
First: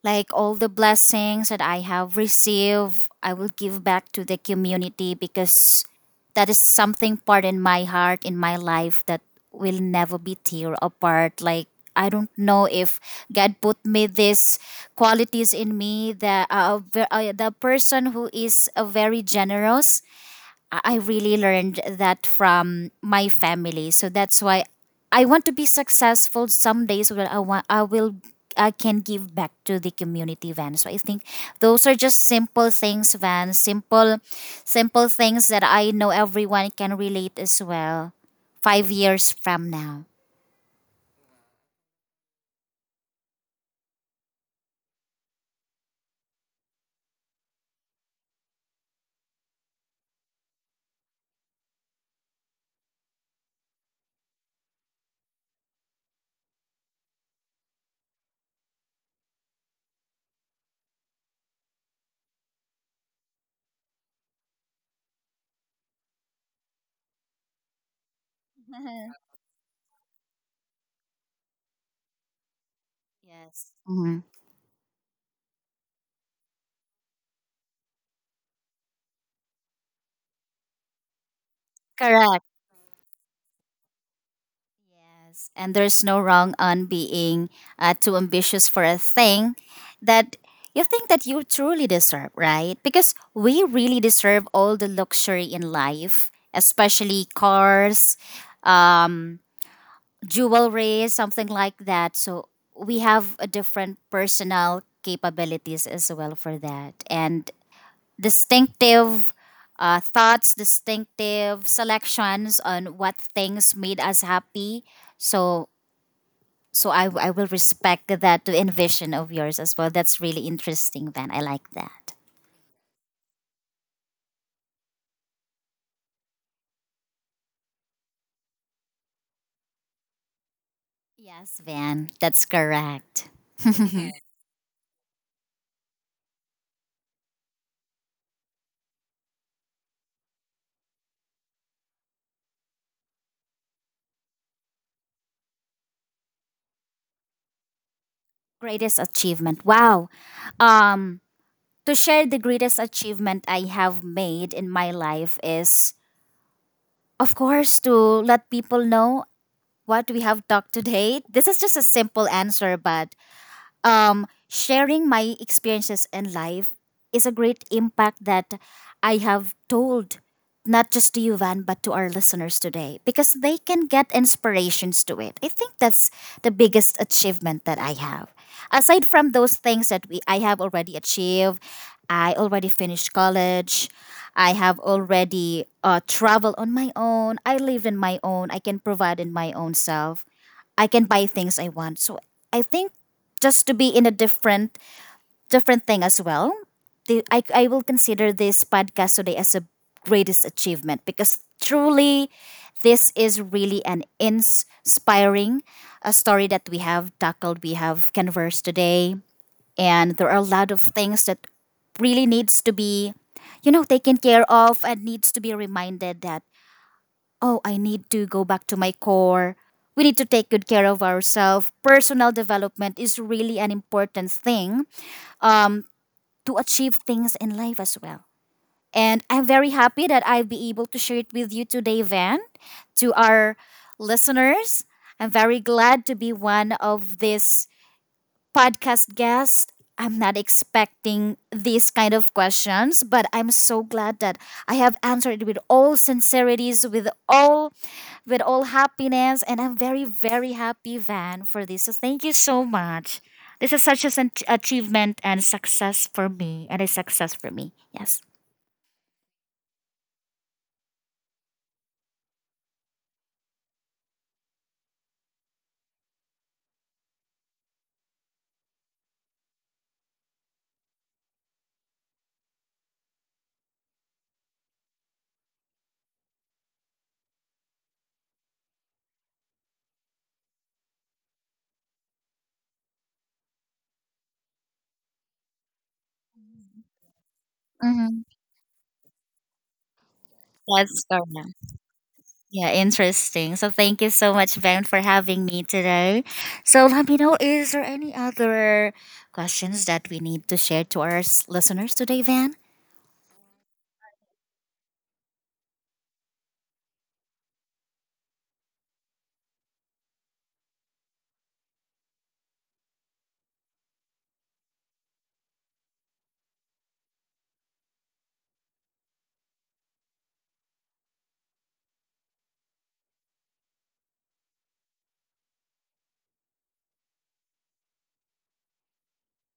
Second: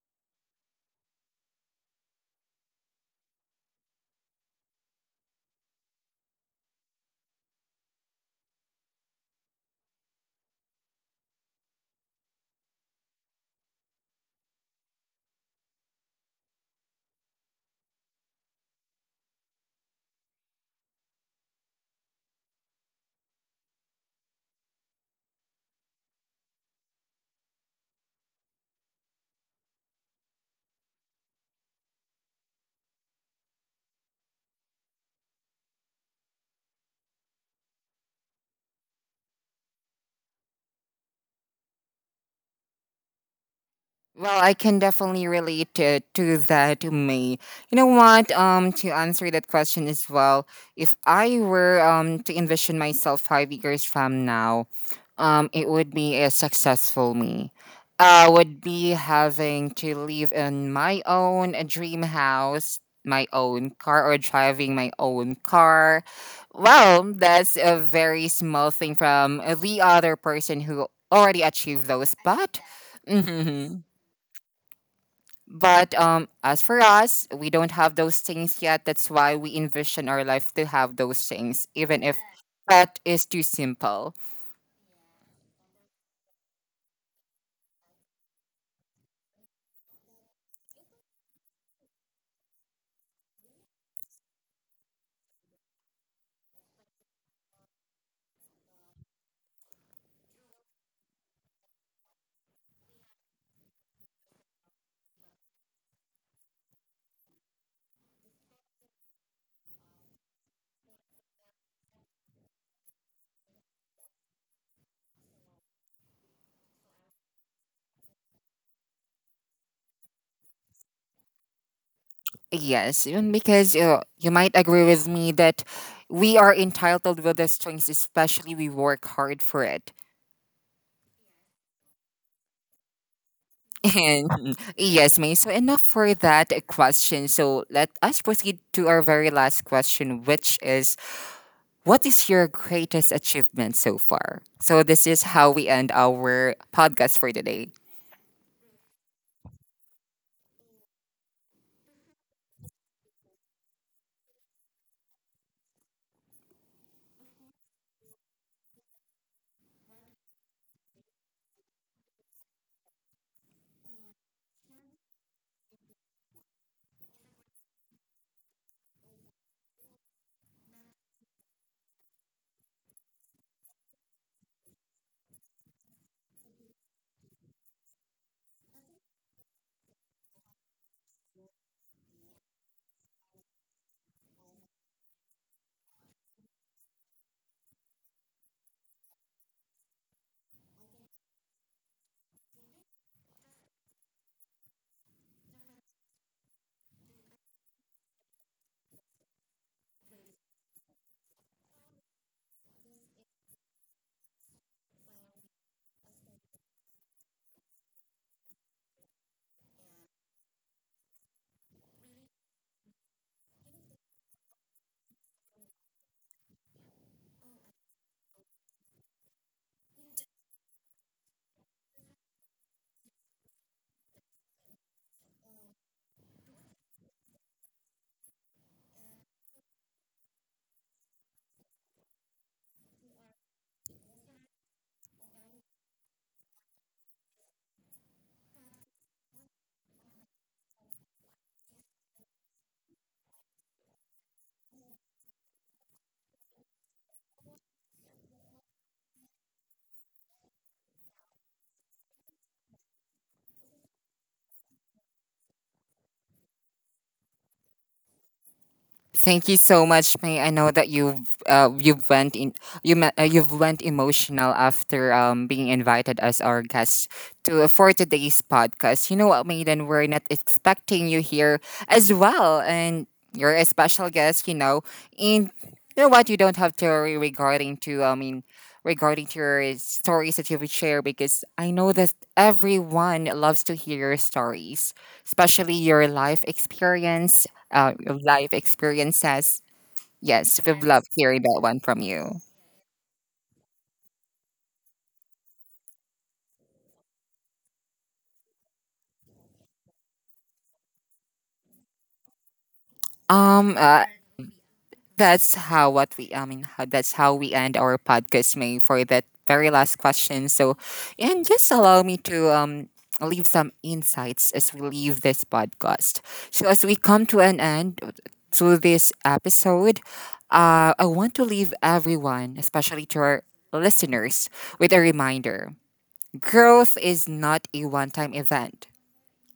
[SPEAKER 2] Like all the blessings that I have received, I will give back to the community, because that is something part in my heart, in my life, that will never be tear apart. Like, I don't know if God put me these qualities in me. The the person who is very generous. I really learned that from my family. So that's why I want to be successful someday, so that I will I can give back to the community, Van. So I think those are just simple things, Van. Simple simple things that I know everyone can relate as well. 5 years from now.
[SPEAKER 1] Well, I can definitely relate to that, May. You know what? To answer that question as well, if I were to envision myself 5 years from now, it would be a successful me. I would be having to live in my own a dream house, my own car, or driving my own car. Well, that's a very small thing from the other person who already achieved those, but.
[SPEAKER 2] Yes. Mhm.
[SPEAKER 1] But as for us, we don't have those things yet. That's why we envision our life to have those things, even if
[SPEAKER 2] Correct.
[SPEAKER 1] that is too simple.
[SPEAKER 2] Yes, and there's no wrong on being too ambitious for a thing that you think that you truly deserve, right? Because we really deserve all the luxury in life, especially cars, um, jewelry, something like that. So we have a different personal capabilities as well for that, and distinctive thoughts, distinctive selections on what things made us happy. So I will respect that envision of yours as well. That's really interesting, Van. I like that.
[SPEAKER 1] Yes, and because you might agree with me that we are entitled with those things, especially we work hard for it.
[SPEAKER 2] Yes, Van. That's correct.
[SPEAKER 1] And yes, May, so enough for that question. So let us proceed to our very last question, which is what is your greatest achievement so far? So this is how we end our podcast for today.
[SPEAKER 2] Greatest achievement. Wow. Um, to share the greatest achievement I have made in my life is, of course, to let people know what we have talked today. This is just a simple answer, but sharing my experiences in life is a great impact that I have told, not just to you, Van, but to our listeners today, because they can get inspirations to it. I think that's the biggest achievement that I have. Aside from those things that we I have already achieved, I already finished college. I have already traveled on my own. I live in my own. I can provide in my own self. I can buy things I want. So I think, just to be in a different different thing as well. I will consider this podcast today as a greatest achievement, because truly this is really an inspiring story that we have conversed today, and there are a lot of things that really needs to be, you know, taken care of, and needs to be reminded that, oh, I need to go back to my core. We need to take good care of ourselves. Personal development is really an important thing to achieve things in life as well. And I'm very happy that I'll be able to share it with you today, Van, to our listeners. I'm very glad to be one of this podcast guest. I'm not expecting these kind of questions, but I'm so glad that I have answered with all sincerities, with all happiness, and I'm very very happy, Van, for this. So thank you so much. This is such an achievement and success for me, and a success for me. Yes.
[SPEAKER 1] Thank you so much, May. I know that you've went in you me- you've went emotional after being invited as our guest to for today's podcast. You know what, Maiden, we're not expecting you here as well, and you're a special guest. You know, and you know what, you don't have to worry regarding to your stories that you would share because I know that everyone loves to hear your stories, especially your life experience
[SPEAKER 2] Mm-hmm.
[SPEAKER 1] of life experiences. Yes, we'd
[SPEAKER 2] Yes,
[SPEAKER 1] love hearing
[SPEAKER 2] correct.
[SPEAKER 1] that one from you.
[SPEAKER 2] Yeah, interesting. So thank you so much, Ben, for having me today. So let me know, is there any other questions that we need to share to our listeners today, Van?
[SPEAKER 1] Um, uh, that's how what we. I mean, how, that's how we end our podcast, May, for that very last question. So, and just allow me to leave some insights as we leave this podcast. So, as we come to an end to this episode, I want to leave everyone, especially to our listeners, with a reminder: growth is not a one-time event,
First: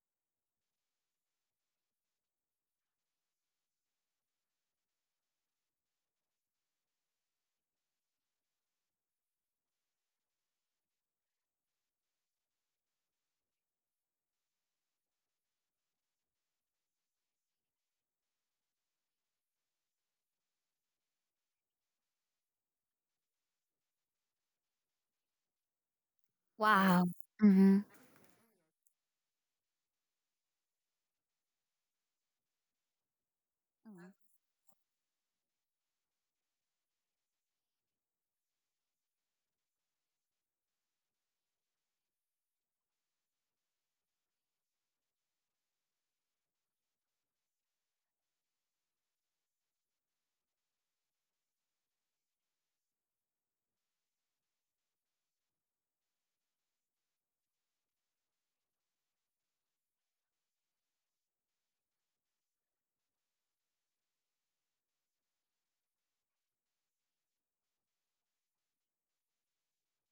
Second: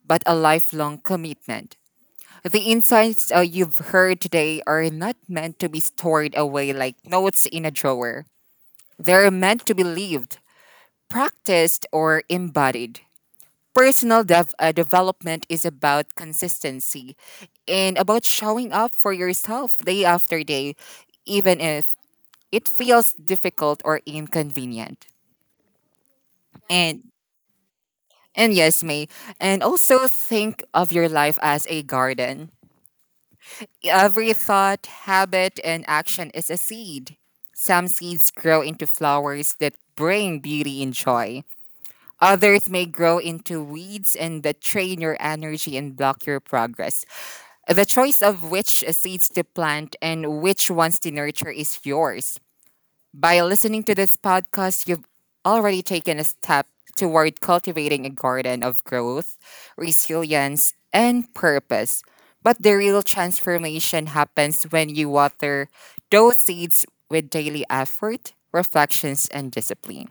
[SPEAKER 1] but a lifelong commitment. The insights you've heard today are not meant to be stored away like notes in a drawer. They're meant to be lived, practiced, or embodied. Development is about consistency and about showing up for yourself day after day, even if it feels difficult or inconvenient. And
[SPEAKER 2] Wow. Hmm.
[SPEAKER 1] yes, May. And also think of your life as a garden. Every thought, habit, and action is a seed. Some seeds grow into flowers that bring beauty and joy. Others may grow into weeds and that drain your energy and block your progress. The choice of which seeds to plant and which ones to nurture is yours. By listening to this podcast, you've already taken a step toward cultivating a garden of growth, resilience, and purpose. But the real transformation happens when you water those seeds with daily effort, reflections, and discipline.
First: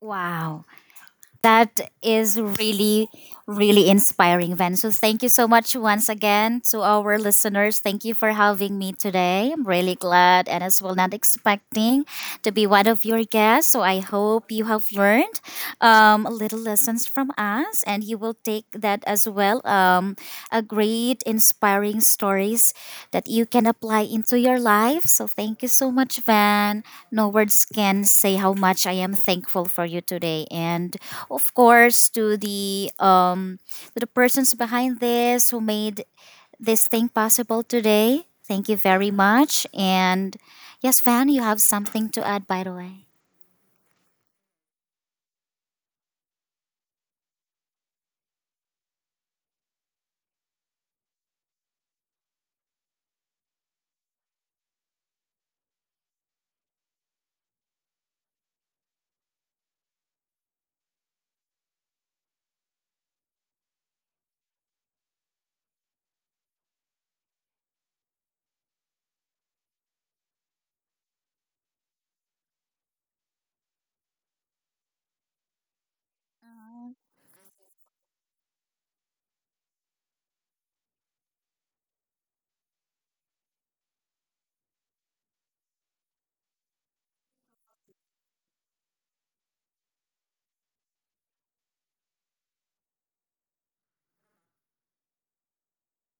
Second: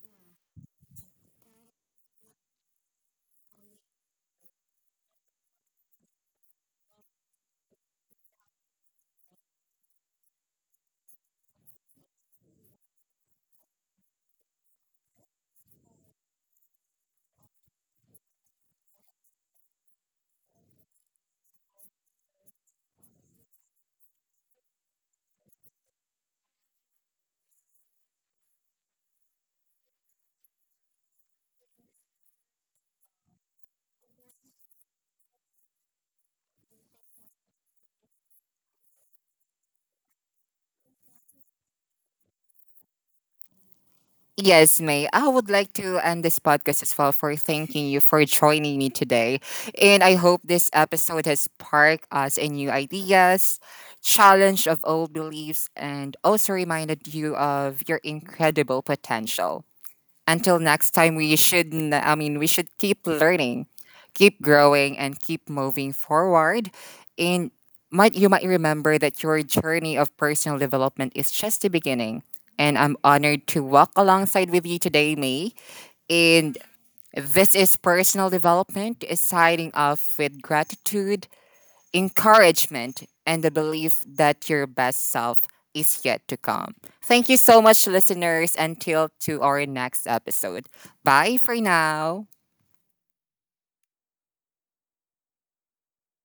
[SPEAKER 2] Wow. That is really, really inspiring, Van. So thank you so much once again to our listeners. Thank you for having me today. I'm really glad, and as well not expecting to be one of your guests. So I hope you have learned little lessons from us, and you will take that as well. A great, inspiring stories that you can apply into your life. So, thank you so much, Van. No words can say how much I am thankful for you today, and of course, to the persons behind this who made this thing possible today. Thank you very much, and yes, Van, you have something to add, by the way.
[SPEAKER 1] Yes, May. I would like to end this podcast as well for thanking you for joining me today. And I hope this episode has sparked us in new ideas, challenge of old beliefs, and also reminded you of your incredible potential. Until next time, we should, n- I mean, we should keep learning, keep growing, and keep moving forward. And might you might remember that your journey of personal development is just the beginning. And I'm honored to walk alongside with you today, May. And this is personal development, signing off with gratitude encouragement, and the belief that your best self is yet to come. Thank you so much, listeners. Until to our next episode. Bye for now.